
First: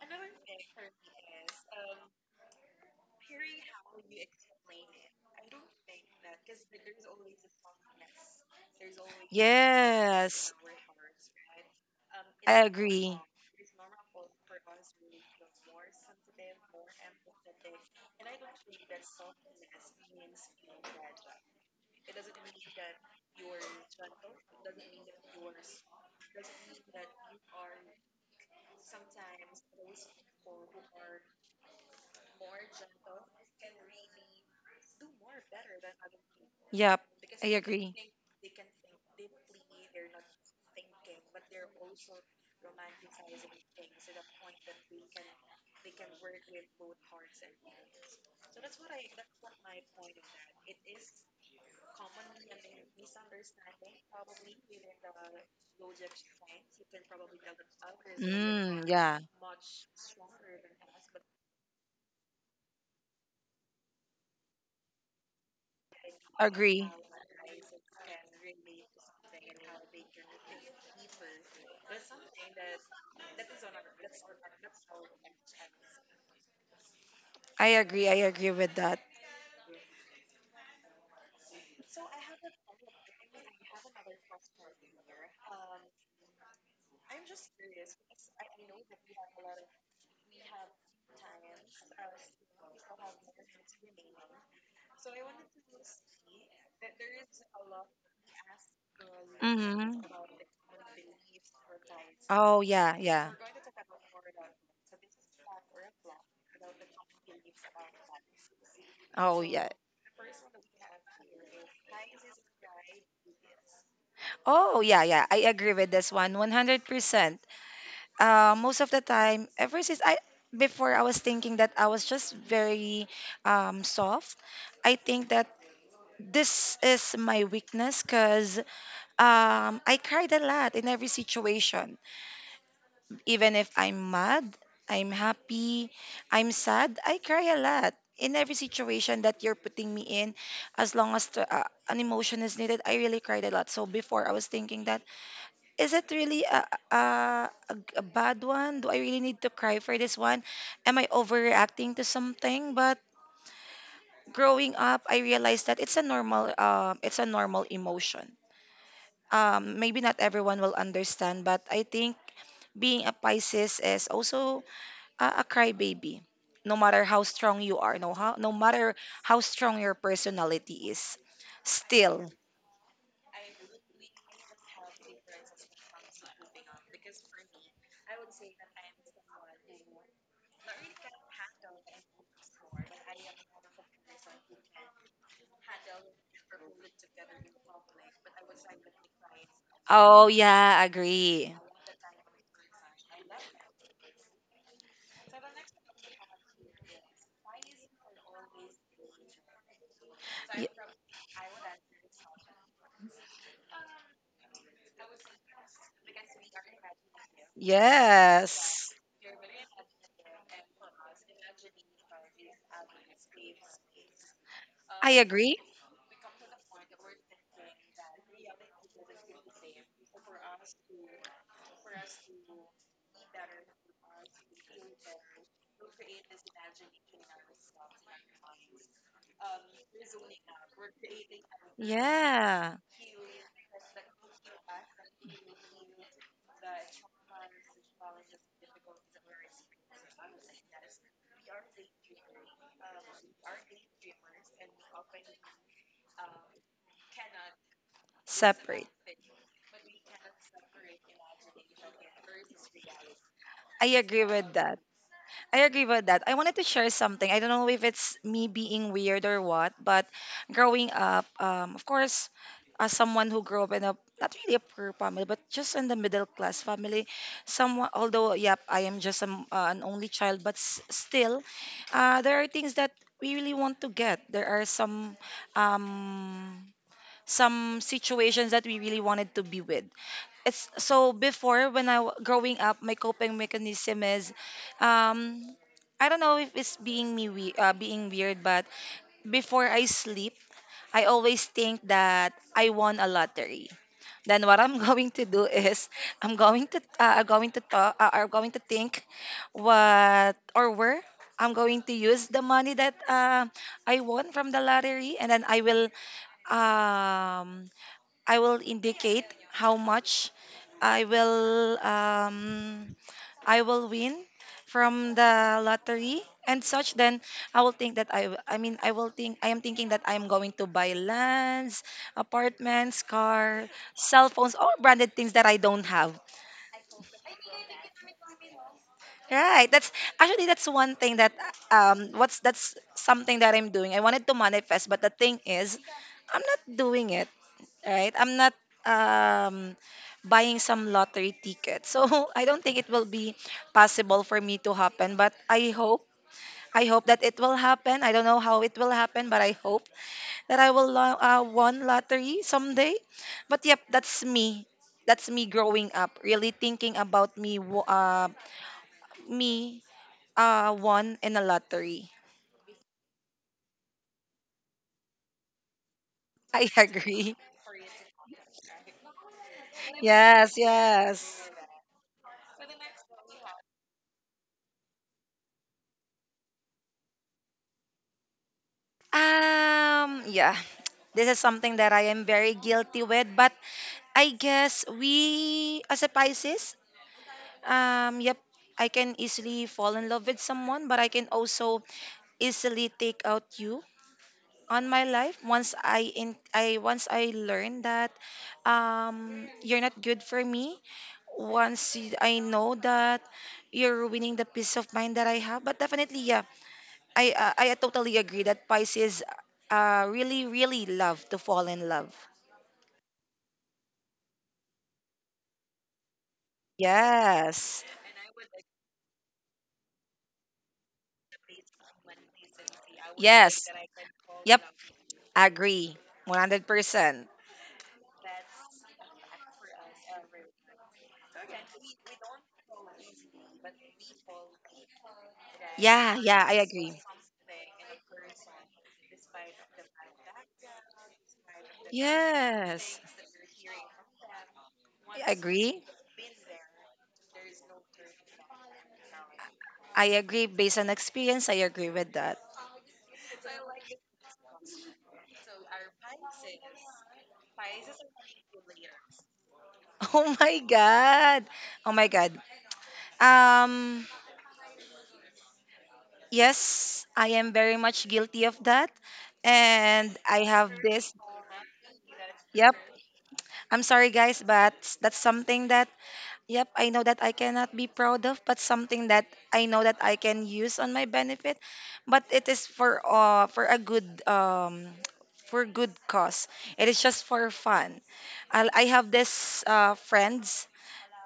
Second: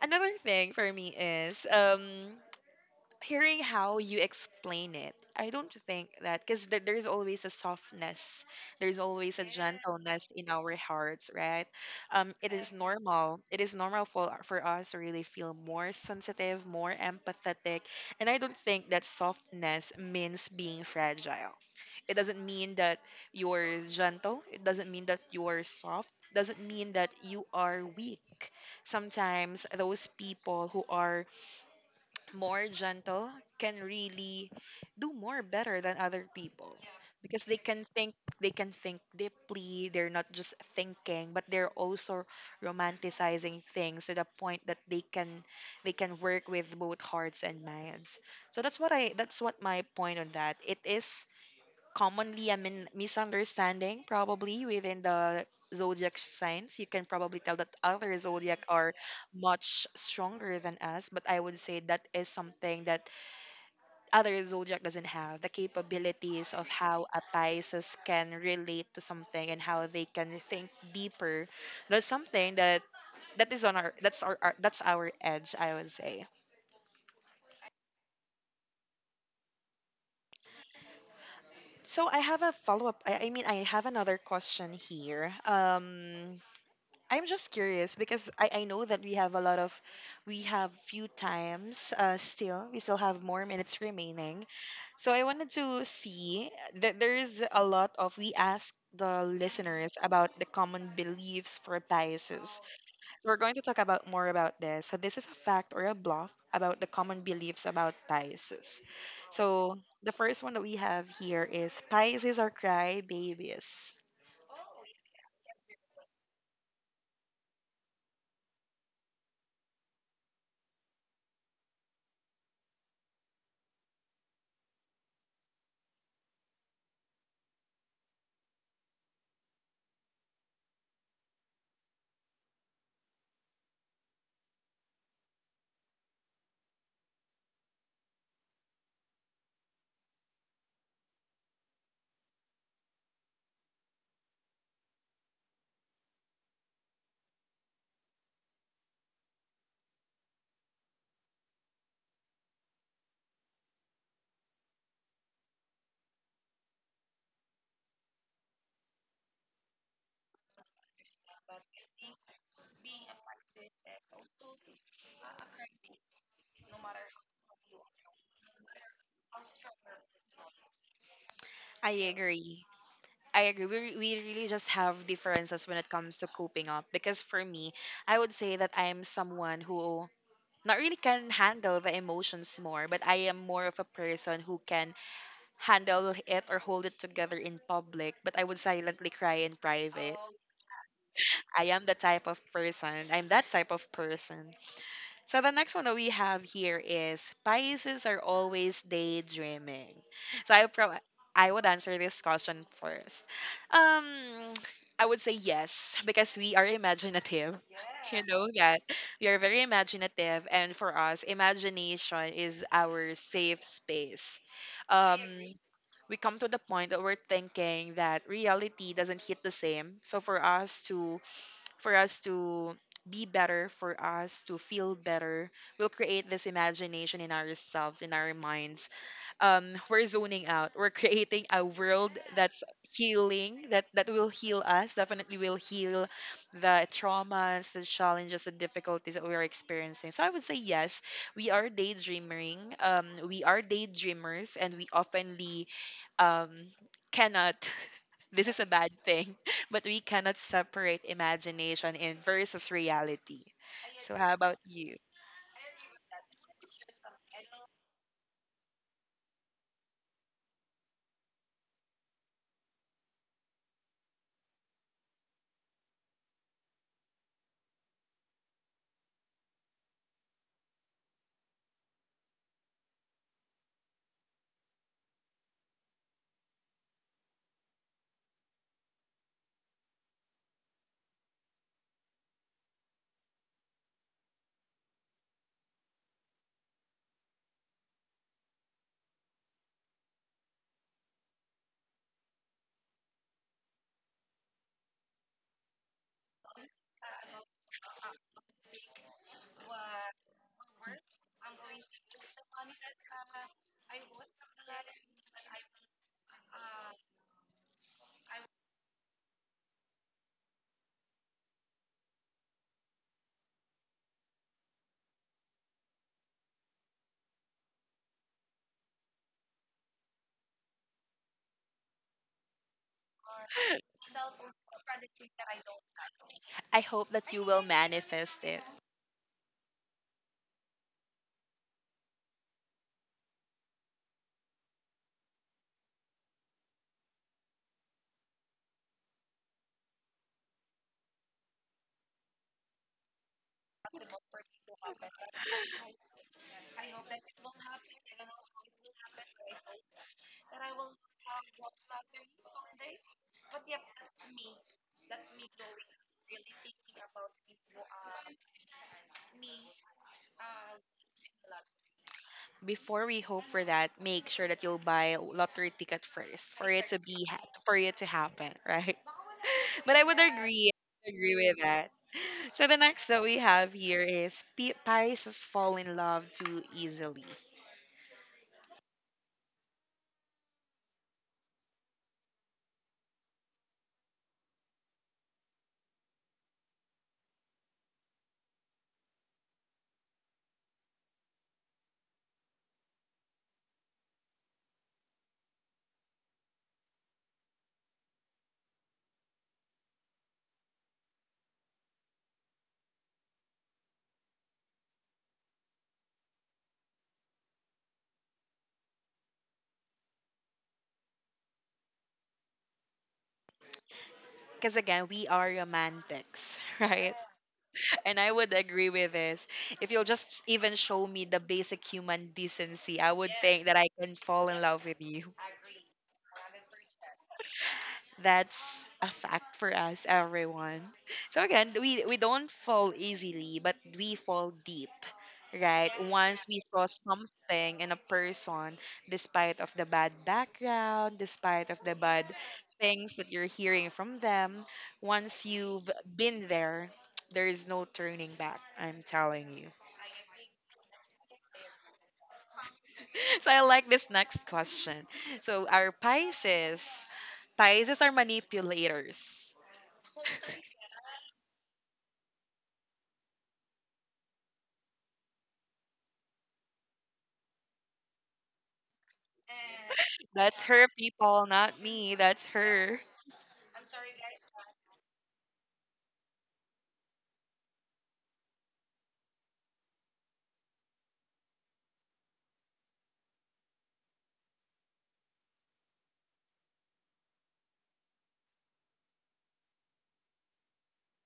[SPEAKER 2] Another thing for me is um hearing how you explain it, I don't think that, because there— there's always a softness, there's always a gentleness in
[SPEAKER 1] Yes.
[SPEAKER 2] our hearts, right? Um, it
[SPEAKER 1] I
[SPEAKER 2] is
[SPEAKER 1] agree.
[SPEAKER 2] normal. It is normal for— for us to really feel more sensitive, more empathetic, and I don't think that softness means being fragile. It doesn't mean that you're gentle. It doesn't mean that you're soft. Doesn't mean that you are weak. Sometimes those people who are more gentle can really do more better than other people,
[SPEAKER 1] Yep.
[SPEAKER 2] because
[SPEAKER 1] I
[SPEAKER 2] they can
[SPEAKER 1] agree.
[SPEAKER 2] think— they can think deeply. They're not just thinking, but they're also romanticizing things to the point that they can— they can work with both hearts and minds. So that's what I— that's what my point on, that it is commonly a min- misunderstanding, probably, within the zodiac signs. You can probably tell that other zodiac
[SPEAKER 1] Mm,
[SPEAKER 2] are
[SPEAKER 1] yeah.
[SPEAKER 2] much stronger than us, but I would say that is something that other zodiac doesn't have the capabilities of
[SPEAKER 1] Agree.
[SPEAKER 2] how a Pisces can relate to something and how they can think deeper. That's something that— that is on our— that's our, our that's our edge, I would say.
[SPEAKER 1] I agree. I agree with that.
[SPEAKER 2] So I have a follow up. I, I mean, I have another question here. Um, I'm just curious, because I, I know that we have a lot of— we have few times uh, still. We still have more minutes remaining. So I wanted to see that there is a lot of— we asked the listeners
[SPEAKER 1] Mm-hmm.
[SPEAKER 2] about the common beliefs for biases.
[SPEAKER 1] Oh, yeah,
[SPEAKER 2] So
[SPEAKER 1] yeah.
[SPEAKER 2] we're going to talk about more about this. So this is a fact or a bluff about the common beliefs about biases.
[SPEAKER 1] Oh, yeah.
[SPEAKER 2] So the first one that we have here is: biases are cry babies.
[SPEAKER 1] Oh, yeah, yeah. I agree with this one 100%. Uh, most of the time, ever since I, before I was thinking that I was just very, um, soft, I think that this is my weakness because, um, I cried a lot in every situation. Even if I'm mad, I'm happy, I'm sad, I cry a lot. In every situation that you're putting me in, as long as the, uh, an emotion is needed, I really cried a lot. So before I was thinking that, is it really a, a, a, a bad one? Do I really need to cry for this one? Am I overreacting to something? But growing up, I realized that it's a normal, um, it's a normal emotion. Um, maybe not everyone will understand, but I think being a Pisces is also a, a crybaby. No matter how strong you are, no how, no matter how strong your personality is,
[SPEAKER 2] I
[SPEAKER 1] still.
[SPEAKER 2] agree. I agree. We, re-— we really just have differences when it comes to coping up. Because for me, I would say that I am someone who not really can handle the emotions more, but I am more of a person who can handle it or hold it together in public, but I would silently cry in private.
[SPEAKER 1] Oh yeah, agree.
[SPEAKER 2] I am the type of person. I'm that type of person. So the next one that we have here is: Pisces are always daydreaming. So I
[SPEAKER 1] Y-
[SPEAKER 2] pro- I would answer this question first. Um, I would say yes, because we are imaginative. You know that
[SPEAKER 1] yes,
[SPEAKER 2] we are very imaginative, and for us, imagination is our safe space.
[SPEAKER 1] I
[SPEAKER 2] Um,
[SPEAKER 1] agree.
[SPEAKER 2] we come to the point that we're thinking that reality doesn't hit the same. So for us to— for us to be better, for us to feel better. We'll create this imagination in ourselves, in our minds. Um, we're zoning out. We're creating a world that's
[SPEAKER 1] Yeah,
[SPEAKER 2] healing, that, that will heal us, definitely will heal the traumas, the challenges, the difficulties that we're experiencing. So I would say yes, we are daydreaming. Um, we are daydreamers, and we oftenly um, cannot. This is a
[SPEAKER 1] separate.
[SPEAKER 2] bad thing, but we cannot separate imagination in versus reality.
[SPEAKER 1] I
[SPEAKER 2] So
[SPEAKER 1] agree
[SPEAKER 2] how
[SPEAKER 1] with
[SPEAKER 2] about
[SPEAKER 1] that.
[SPEAKER 2] you?
[SPEAKER 1] I agree with that. I wanted to share something. I don't know if it's me being weird or what, but growing up, um, of course, as someone who grew up in a not really a poor family, but just in the middle class family, someone. Although, yep, I am just um, uh, an only child, but s- still, uh, there are things that we really want to get. There are some, um, some situations that we really wanted to be with. It's so before when I w- growing up, my coping mechanism is, um, I don't know if it's being me we uh, being weird, but before I sleep, I always think that I won a lottery. Then what I'm going to do is I'm going to uh, I'm going to talk uh, I'm going to think what or where I'm going to use the money that, uh, I won from the lottery, and then I will, um I will indicate how much I will, um, I will win from the lottery and such. Then I will think that I I mean I will think, I am thinking that I am going to buy lands, apartments, car, cell phones, all branded things that I don't have.
[SPEAKER 2] I hope that you will manifest it.
[SPEAKER 1] Right. That's actually that's one thing that, um what's that's something that I'm doing. I wanted to manifest, but the thing is I'm not doing it, right? I'm not, um buying some lottery ticket. So I don't think it will be possible for me to happen, but I hope I hope that it will happen. I don't know how it will happen, but I hope that I will lo- uh, won lottery someday. But yep, that's me. That's me growing up, really thinking about me wo- uh me uh won in a lottery.
[SPEAKER 2] Before we hope for that, make sure that you'll buy a lottery ticket first
[SPEAKER 1] I
[SPEAKER 2] for it to be
[SPEAKER 1] agree.
[SPEAKER 2] ha- for it to happen, right? But I would
[SPEAKER 1] Yes,
[SPEAKER 2] agree— agree
[SPEAKER 1] yes.
[SPEAKER 2] with that. So the next that we have here is: P- Pisces fall in love too easily.
[SPEAKER 1] Um, yeah. This is something that I am very guilty with, but I guess we as a Pisces, um, yep, I can easily fall in love with someone, but I can also easily take out you on my life once I in I once I learn that, um you're not good for me. Once y- I know that you're ruining the peace of mind that I have, but definitely, yeah, I uh, I totally agree that Pisces, uh really really love to fall in love.
[SPEAKER 2] Because again, we are romantics, right?
[SPEAKER 1] Yes.
[SPEAKER 2] And I would agree with this. If you'll just even show me the basic human decency, I would think
[SPEAKER 1] Yes.
[SPEAKER 2] that I can fall in
[SPEAKER 1] Yep.
[SPEAKER 2] love with you.
[SPEAKER 1] Agree. one hundred percent.
[SPEAKER 2] That's a fact for us, everyone. So again, we we don't fall easily, but we fall deep, right?
[SPEAKER 1] Yeah, yeah,
[SPEAKER 2] Once
[SPEAKER 1] I
[SPEAKER 2] we saw
[SPEAKER 1] agree.
[SPEAKER 2] something in a person, despite of the bad background, despite of the bad
[SPEAKER 1] Yes.
[SPEAKER 2] things that you're hearing from them,
[SPEAKER 1] I
[SPEAKER 2] once
[SPEAKER 1] agree.
[SPEAKER 2] you've been there, there is no turning back. I'm telling you.
[SPEAKER 1] I agree based on experience. I agree with that.
[SPEAKER 2] So I like this next question. So our Pisces— Pisces are manipulators.
[SPEAKER 1] Oh my god. Oh my god. Um yes, I am very much guilty of that. And I
[SPEAKER 2] That's
[SPEAKER 1] have
[SPEAKER 2] her,
[SPEAKER 1] this.
[SPEAKER 2] people, not me. That's
[SPEAKER 1] Yep.
[SPEAKER 2] her.
[SPEAKER 1] I'm sorry guys, but that's something that, yep, I know that I cannot be proud of, but something that I know that I can use on my benefit. But it is for, uh for a good, um for good cause. It is just for fun. I I have this, uh friends.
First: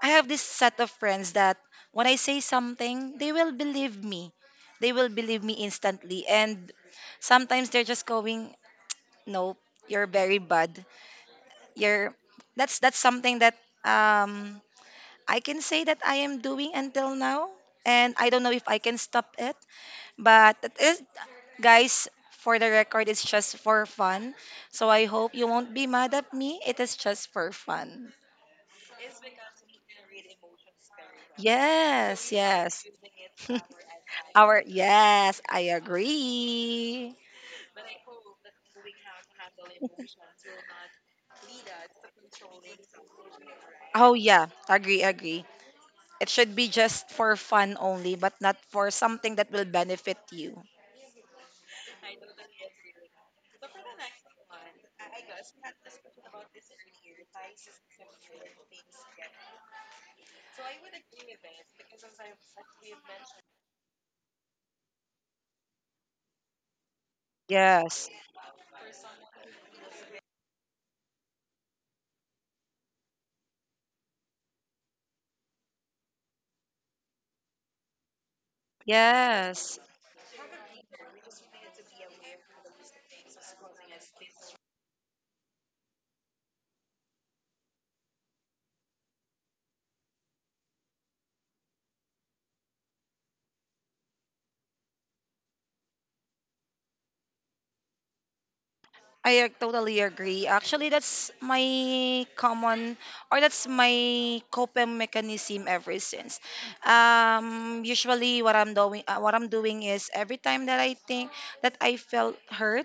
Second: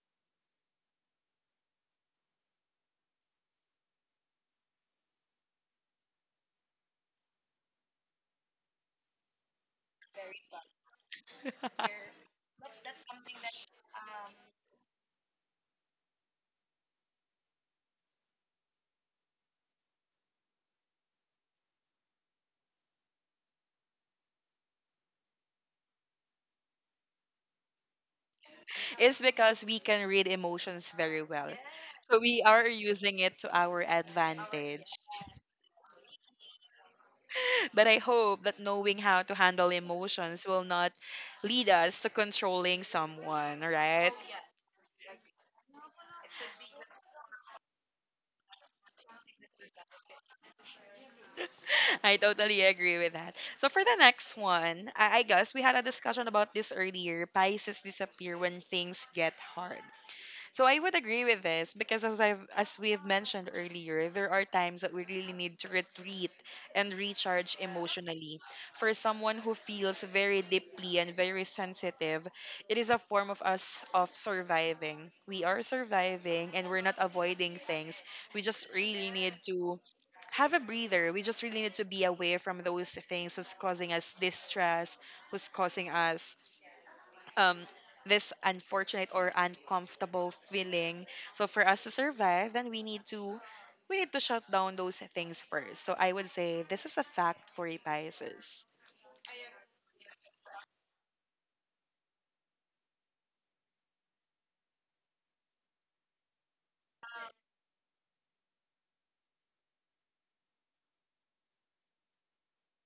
[SPEAKER 1] I have this set of friends that when I say something, they will believe me. They will believe me instantly. And sometimes they're just going, "No, you're very bad. You're that's that's something that, um I can say that I am doing until now, and I don't know if I can stop it. But it is, guys, for the record, it's just for fun. So I hope you won't be mad at me. It is just for fun.
[SPEAKER 2] It's because we can read emotions very well. So
[SPEAKER 1] Yes,
[SPEAKER 2] we are
[SPEAKER 1] yes.
[SPEAKER 2] using it to our
[SPEAKER 1] Our
[SPEAKER 2] advantage.
[SPEAKER 1] yes, I agree.
[SPEAKER 2] But I hope that knowing how to handle emotions will not lead us to controlling someone, right?
[SPEAKER 1] Oh yeah, agree, agree. It should be just for fun only, but not for something that will benefit you.
[SPEAKER 2] I totally agree with that. So for the next one, I, I guess we had a discussion about this earlier. Pisces disappear when things get hard. So I would agree with this, because as I've— as we've mentioned earlier, there are times that we really need to retreat and recharge
[SPEAKER 1] Yes.
[SPEAKER 2] emotionally. For someone who feels very deeply and very sensitive, it is a form of us of surviving. We are surviving, and we're not avoiding things. We just really need to
[SPEAKER 1] Yes.
[SPEAKER 2] have a breather. We just really need to be away from those things who's causing us distress, who's causing us um this unfortunate or uncomfortable feeling. So for us to survive, then we need to— we need to shut down those things first. So I would say this is a fact for you, Pisces.
[SPEAKER 1] I ag- totally agree. Actually, that's my common, or that's my coping mechanism ever since. Um, usually, what I'm doing, uh, what I'm doing is every time that I think that I felt hurt,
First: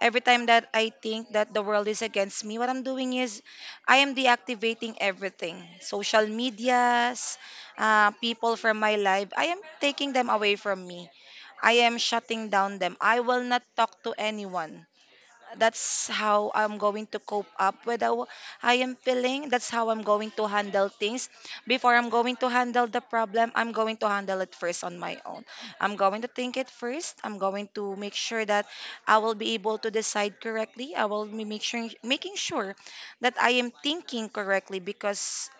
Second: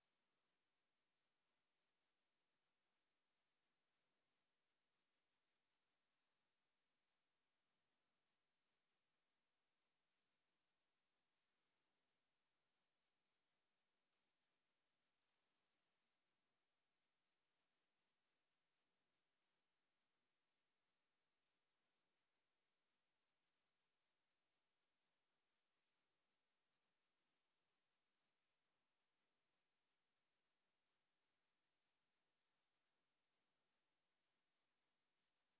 [SPEAKER 1] every time that I think that the world is against me, what I'm doing is I am deactivating everything, social medias, uh, people from my life. I am taking them away from me. I am shutting down them. I will not talk to anyone. That's how I'm going to cope up with how I am feeling. That's how I'm going to handle things. Before I'm going to handle the problem, I'm going to handle it first on my own. I'm going to think it first. I'm going to make sure that I will be able to decide correctly. I will be make sure, making sure that I am thinking correctly because,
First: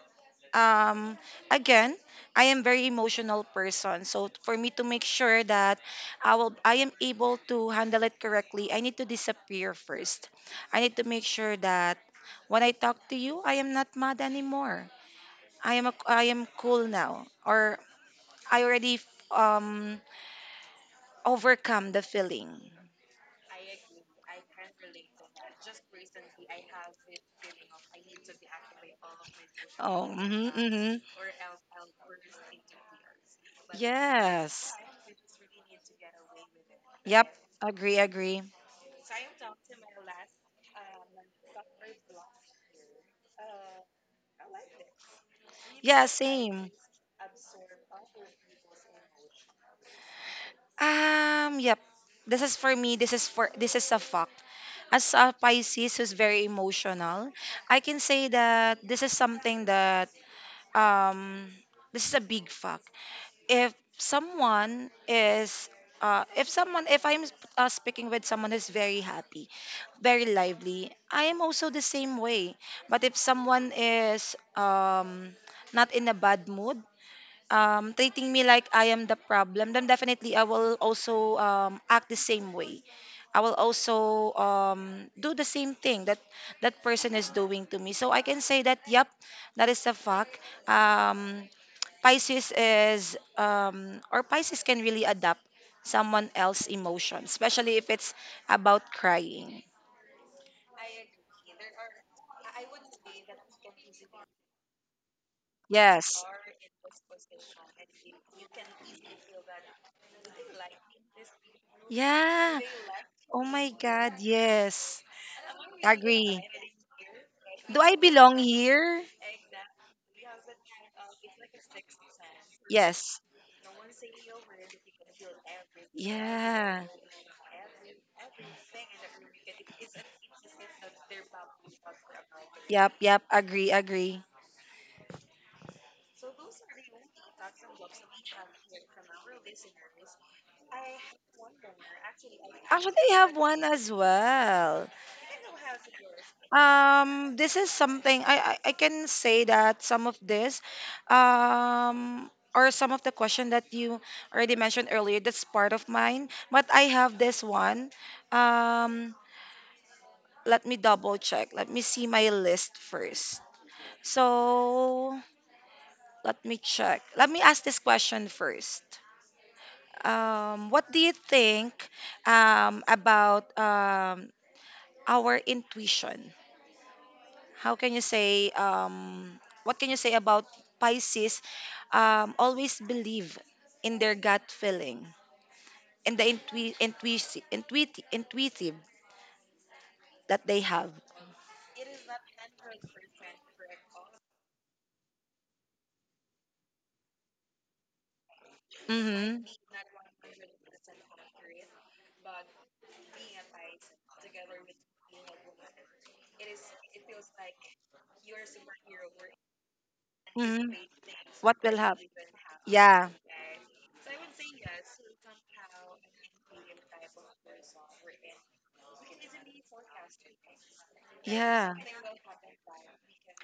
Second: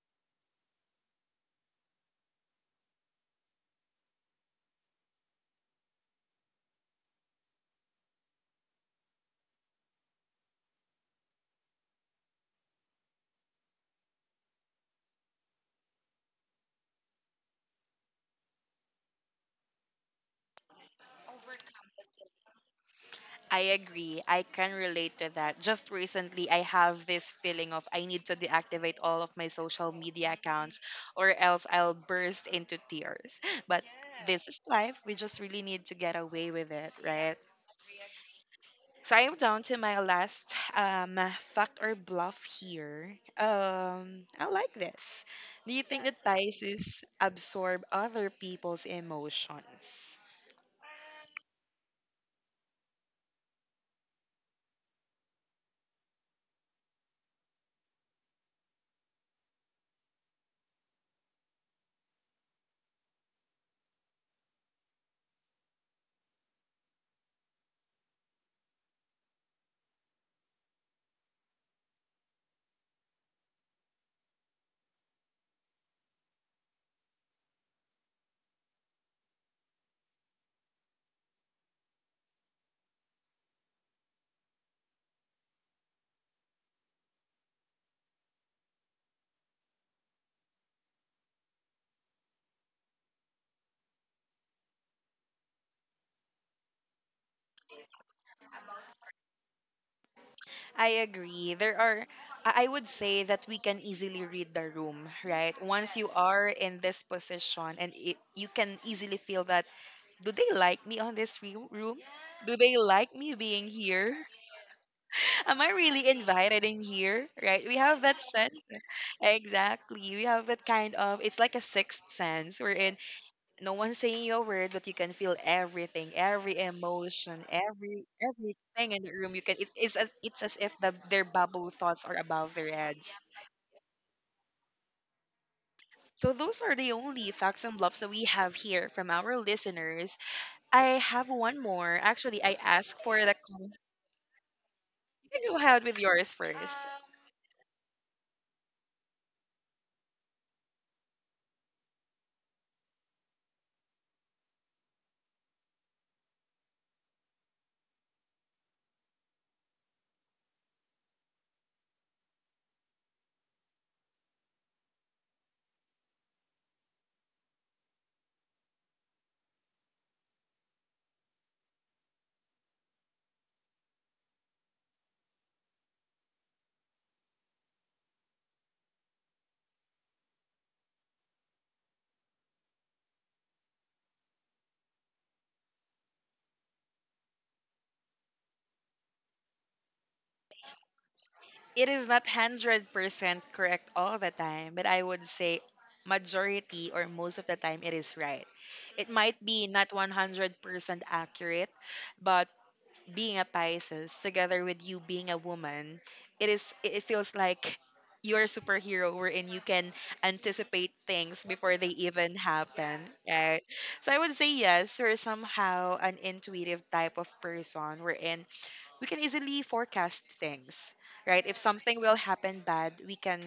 [SPEAKER 1] um again, I am very emotional person, so for me to make sure that i will i am able to handle it correctly, I need to disappear first. I need to make sure that when I talk to you, I am not mad anymore. I am a, i am cool now, or I already um overcome the feeling.
[SPEAKER 2] I agree. I can relate to that. Just recently, I have this feeling of I need to deactivate all of my social
[SPEAKER 1] Oh,
[SPEAKER 2] media
[SPEAKER 1] mm-hmm,
[SPEAKER 2] accounts,
[SPEAKER 1] mm-hmm.
[SPEAKER 2] or else I'll burst into tears. But this is
[SPEAKER 1] Yes.
[SPEAKER 2] life. We just really need to get away with it,
[SPEAKER 1] Yep.
[SPEAKER 2] right?
[SPEAKER 1] Agree, agree.
[SPEAKER 2] So I am down to my last um fact or bluff here. Um, I like this. Do you think
[SPEAKER 1] Yeah,
[SPEAKER 2] that— Yes.
[SPEAKER 1] same.
[SPEAKER 2] Pisces absorb other people's emotions?
[SPEAKER 1] Um yep. This is for me. This is for this is a fuck. As a Pisces who's very emotional, I can say that this is something that um, this is a big fact. If someone is uh, if someone if I'm uh, speaking with someone who's very happy, very lively, I am also the same way. But if someone is um, not in a bad mood, um, treating me like I am the problem, then definitely I will also um, act the same way. I will also um, do the same thing that that person is doing to me. So I can say that, yep, that is a fact. Um, Pisces is, um, or Pisces can really adapt someone else's emotion, especially if it's about crying.
[SPEAKER 2] I agree. There are— I I would say that we can easily read the room, right? Once you— Yes.
[SPEAKER 1] Yes.
[SPEAKER 2] are in this position, and it, you can easily feel that, do they like me on this re- room? Do
[SPEAKER 1] Yeah.
[SPEAKER 2] they like me
[SPEAKER 1] Oh
[SPEAKER 2] being
[SPEAKER 1] my God.
[SPEAKER 2] here?
[SPEAKER 1] Yes.
[SPEAKER 2] Am I really
[SPEAKER 1] Agree.
[SPEAKER 2] invited in here? Right? We
[SPEAKER 1] Do I
[SPEAKER 2] have that
[SPEAKER 1] belong
[SPEAKER 2] sense.
[SPEAKER 1] here?
[SPEAKER 2] Exactly. We have that kind of, it's like a sixth sense. We're in,
[SPEAKER 1] Yes.
[SPEAKER 2] no one's saying your word, but you can feel everything, every
[SPEAKER 1] Yeah.
[SPEAKER 2] emotion, every everything in the room. You can, it, it's, as- It's as if the, their bubble thoughts are above their
[SPEAKER 1] Yep,
[SPEAKER 2] heads.
[SPEAKER 1] yep. Agree, agree.
[SPEAKER 2] So those are the only facts and bluffs that we have here from our listeners. I have one more. Actually, I
[SPEAKER 1] Actually,
[SPEAKER 2] asked
[SPEAKER 1] I
[SPEAKER 2] for the,
[SPEAKER 1] have one
[SPEAKER 2] com-
[SPEAKER 1] as well.
[SPEAKER 2] you can go ahead with yours first.
[SPEAKER 1] Um, this is something I, I, I can say that some of this, um, or some of the question that you already mentioned earlier, that's part of mine. But I have this one. Um, Let me double check. Let me see my list first. So let me check. Let me ask this question first. Um, what do you think um, about um, our intuition? How can you say, um, what can you say about Pisces um, always believe in their gut feeling and the intui- intuitive, intuitive, intuitive that they have?
[SPEAKER 2] It is not one hundred percent correct all the time, but I would say majority or most of the time it is right. It might
[SPEAKER 1] Mm-hmm.
[SPEAKER 2] be not one hundred percent accurate, but being a Pisces together with you being a woman, it is it it feels like you're a superhero wherein you can
[SPEAKER 1] Mm-hmm.
[SPEAKER 2] anticipate things
[SPEAKER 1] What
[SPEAKER 2] before
[SPEAKER 1] will
[SPEAKER 2] they
[SPEAKER 1] happen?
[SPEAKER 2] even happen,
[SPEAKER 1] Yeah.
[SPEAKER 2] right? So I would say yes, we're somehow an intuitive type of person wherein we can easily forecast things, right? If
[SPEAKER 1] Yeah.
[SPEAKER 2] something will happen bad, we can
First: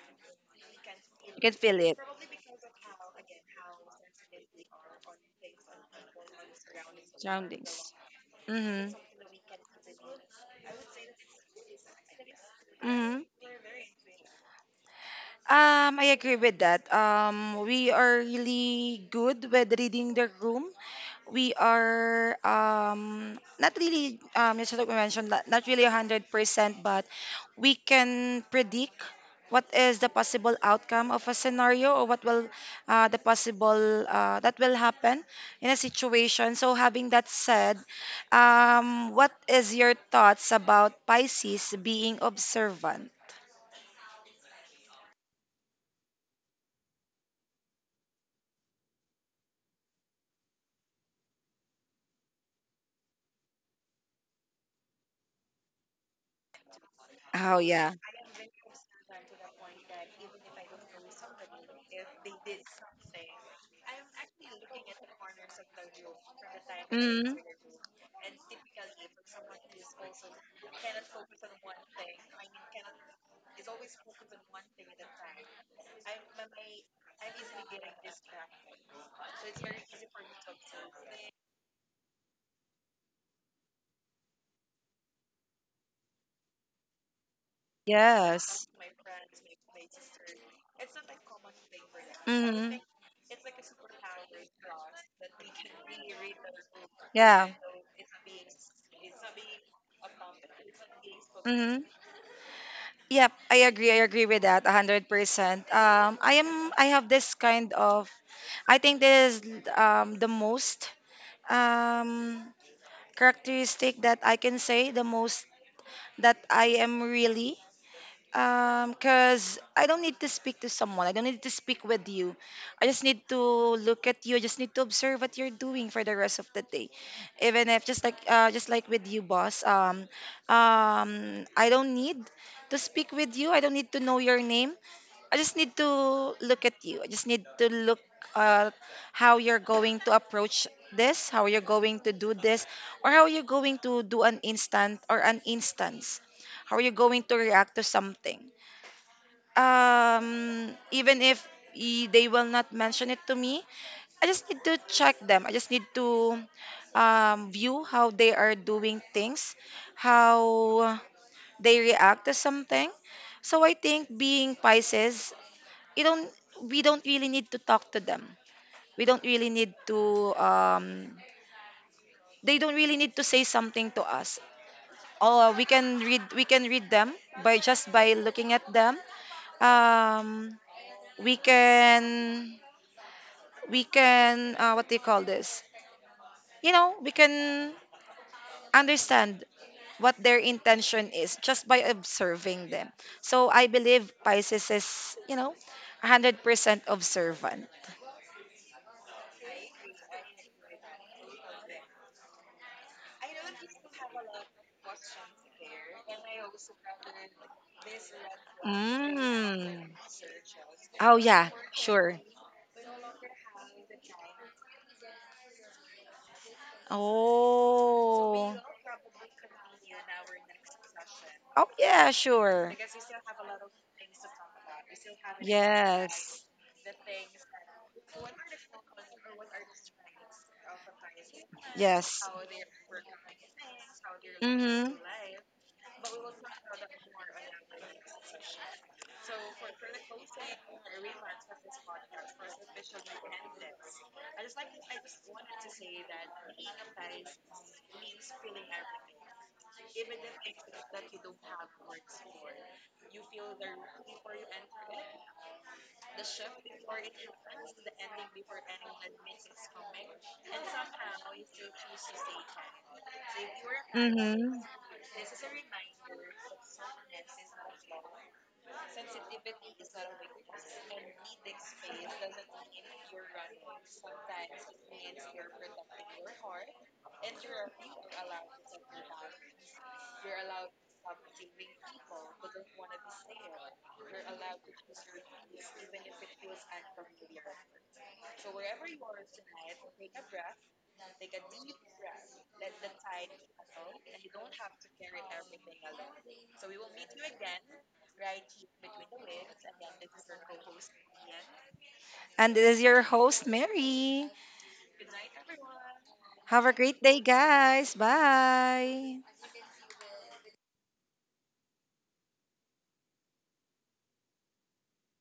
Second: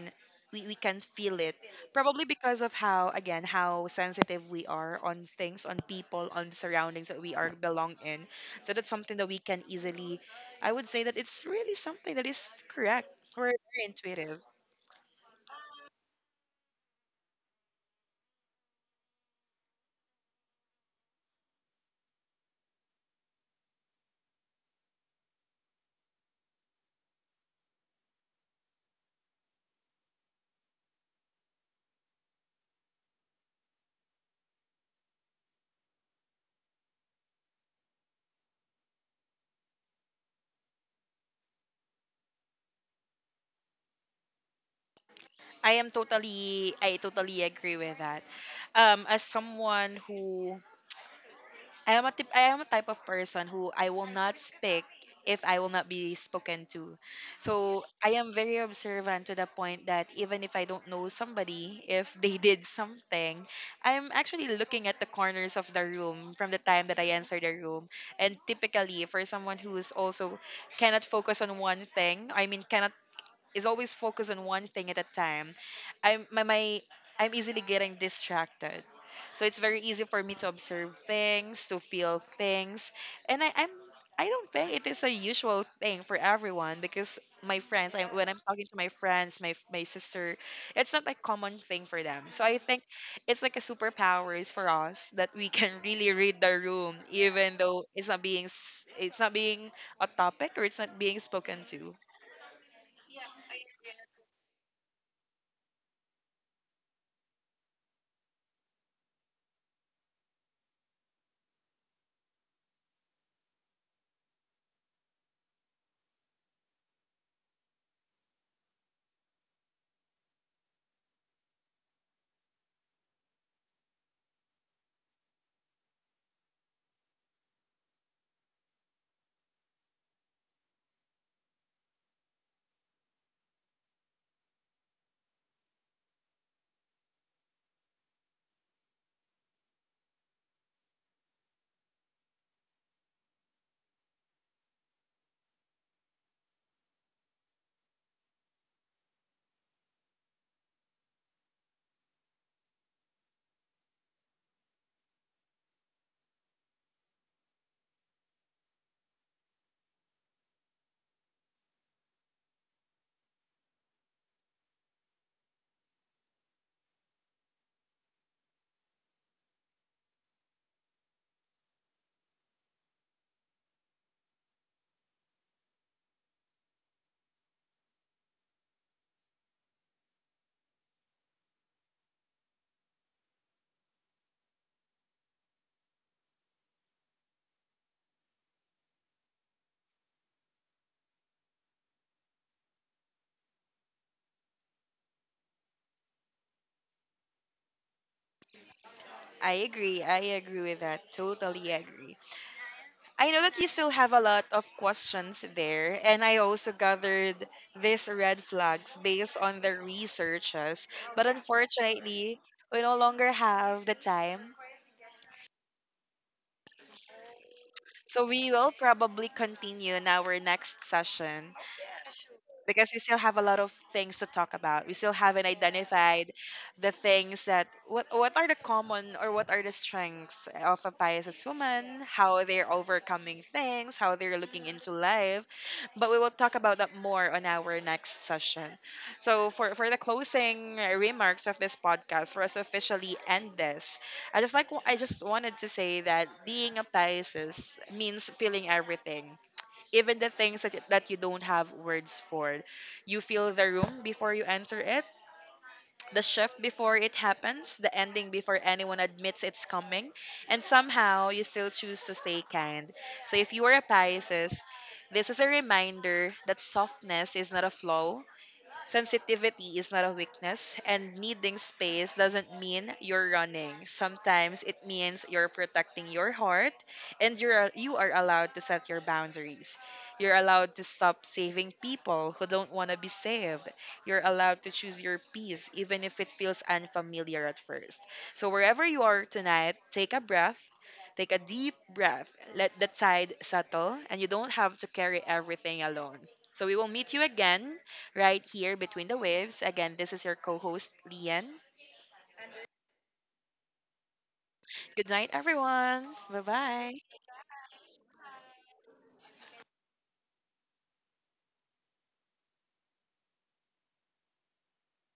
[SPEAKER 2] we, we can feel
[SPEAKER 1] You can
[SPEAKER 2] it,
[SPEAKER 1] feel it.
[SPEAKER 2] probably because of how, again, how sensitive we are on things, on people, on surroundings that we are
[SPEAKER 1] Surroundings.
[SPEAKER 2] belong in. So that's
[SPEAKER 1] Mm-hmm.
[SPEAKER 2] something that we can easily, I would say that it's really something that is correct.
[SPEAKER 1] Mm-hmm.
[SPEAKER 2] We're very intuitive.
[SPEAKER 1] Um, I agree with that. Um, we are really good with reading the room. We are um not really um just like we mentioned, not, not really one hundred percent, but we can predict what is the possible outcome of a scenario, or what will uh, the possible uh, that will happen in a situation. So having that said, um, what is your thoughts about Pisces being observant?
[SPEAKER 2] I am totally, I totally agree with that. um as someone who I am a tip, I am a type of person who I will not speak if I will not be spoken to.
[SPEAKER 1] Oh
[SPEAKER 2] So
[SPEAKER 1] yeah.
[SPEAKER 2] I am very observant to the point that even if I don't know somebody, if they did something, I'm actually looking at the corners of the room from the time that I
[SPEAKER 1] Mm.
[SPEAKER 2] enter the room. And typically for someone who is also cannot focus on one thing, I mean cannot is always focused on one thing at a time, I'm my, my I'm easily getting distracted. So it's very easy for me to observe things, to feel things, and I, I'm I don't think it is a usual thing for everyone, because my friends, I, when I'm
[SPEAKER 1] Yes.
[SPEAKER 2] talking to my friends, my my sister, it's not a common thing for them. So I
[SPEAKER 1] Mm.
[SPEAKER 2] think it's like a superpower is for us, that we can really read the room,
[SPEAKER 1] Yeah.
[SPEAKER 2] even though it's not being s- it's not being a topic or it's not being spoken
[SPEAKER 1] Mm-hmm.
[SPEAKER 2] to.
[SPEAKER 1] Yep, I agree. I agree with that one hundred percent. Um, I am I have this kind of, I think this is um the most um characteristic that I can say the most that I am really. Um, cause I don't need to speak to someone. I don't need to speak with you. I just need to look at you. I just need to observe what you're doing for the rest of the day. Even if just like uh, just like with you, boss. Um, um, I don't need to speak with you. I don't need to know your name. I just need to look at you. I just need to look, uh, how you're going to approach this, how you're going to do this, or how you're going to do an instant or an instance. How are you going to react to something? Um even if i- they will not mention it to me, I just need to check them. I just need to um, view how they are doing things, how they react to something. So I think being Pisces, you don't we don't really need to talk to them. We don't really need to um, They don't really need to say something to us, or we can read we can read them by just by looking at them. Um, we can we can uh, What do you call this? You know we can understand what their intention is just by observing them. So I believe Pisces is you know one hundred percent observant.
[SPEAKER 2] I agree. I agree with that. Totally agree. I know that you still have a lot of questions there, and I also gathered these red flags based on the
[SPEAKER 1] Mm.
[SPEAKER 2] researches.
[SPEAKER 1] Oh,
[SPEAKER 2] But
[SPEAKER 1] yeah, sure.
[SPEAKER 2] unfortunately, we no longer have the time. So we
[SPEAKER 1] oh
[SPEAKER 2] will probably continue in our next session,
[SPEAKER 1] oh yeah, sure.
[SPEAKER 2] because we still have a lot of things to talk about. We still haven't identified
[SPEAKER 1] Yes,
[SPEAKER 2] the things that what what are the common or what are the strengths of a Pisces woman,
[SPEAKER 1] yes.
[SPEAKER 2] how they're overcoming things, how they're looking
[SPEAKER 1] Hmm.
[SPEAKER 2] into life. But we will talk about that more on our next session. So for for the closing remarks of this podcast, for us to officially end this, I just like I just wanted to say that being a Pisces means feeling everything, even the things that, that you don't have words for. You feel the room before you enter it, the shift before it happens, the ending before anyone admits it's coming, and somehow you still choose to stay kind. So if you are a
[SPEAKER 1] Hmm.
[SPEAKER 2] Pisces, this is a reminder that softness is not a flaw, sensitivity is not a weakness, and needing space doesn't mean you're running. Sometimes it means you're protecting your heart, and you're you are allowed to set your boundaries. You're allowed to stop saving people who don't want to be saved. You're allowed to choose your peace, even if it feels unfamiliar at first. So wherever you are tonight, take a breath. Take a deep breath. Let the tide settle, and you don't have to carry everything alone. So we will meet you again right here between the waves. Again, this is your co host, Lian.
[SPEAKER 1] And this is your host, Mary.
[SPEAKER 2] Good night, everyone. Bye
[SPEAKER 1] Have a great
[SPEAKER 2] bye.
[SPEAKER 1] day, guys. Bye.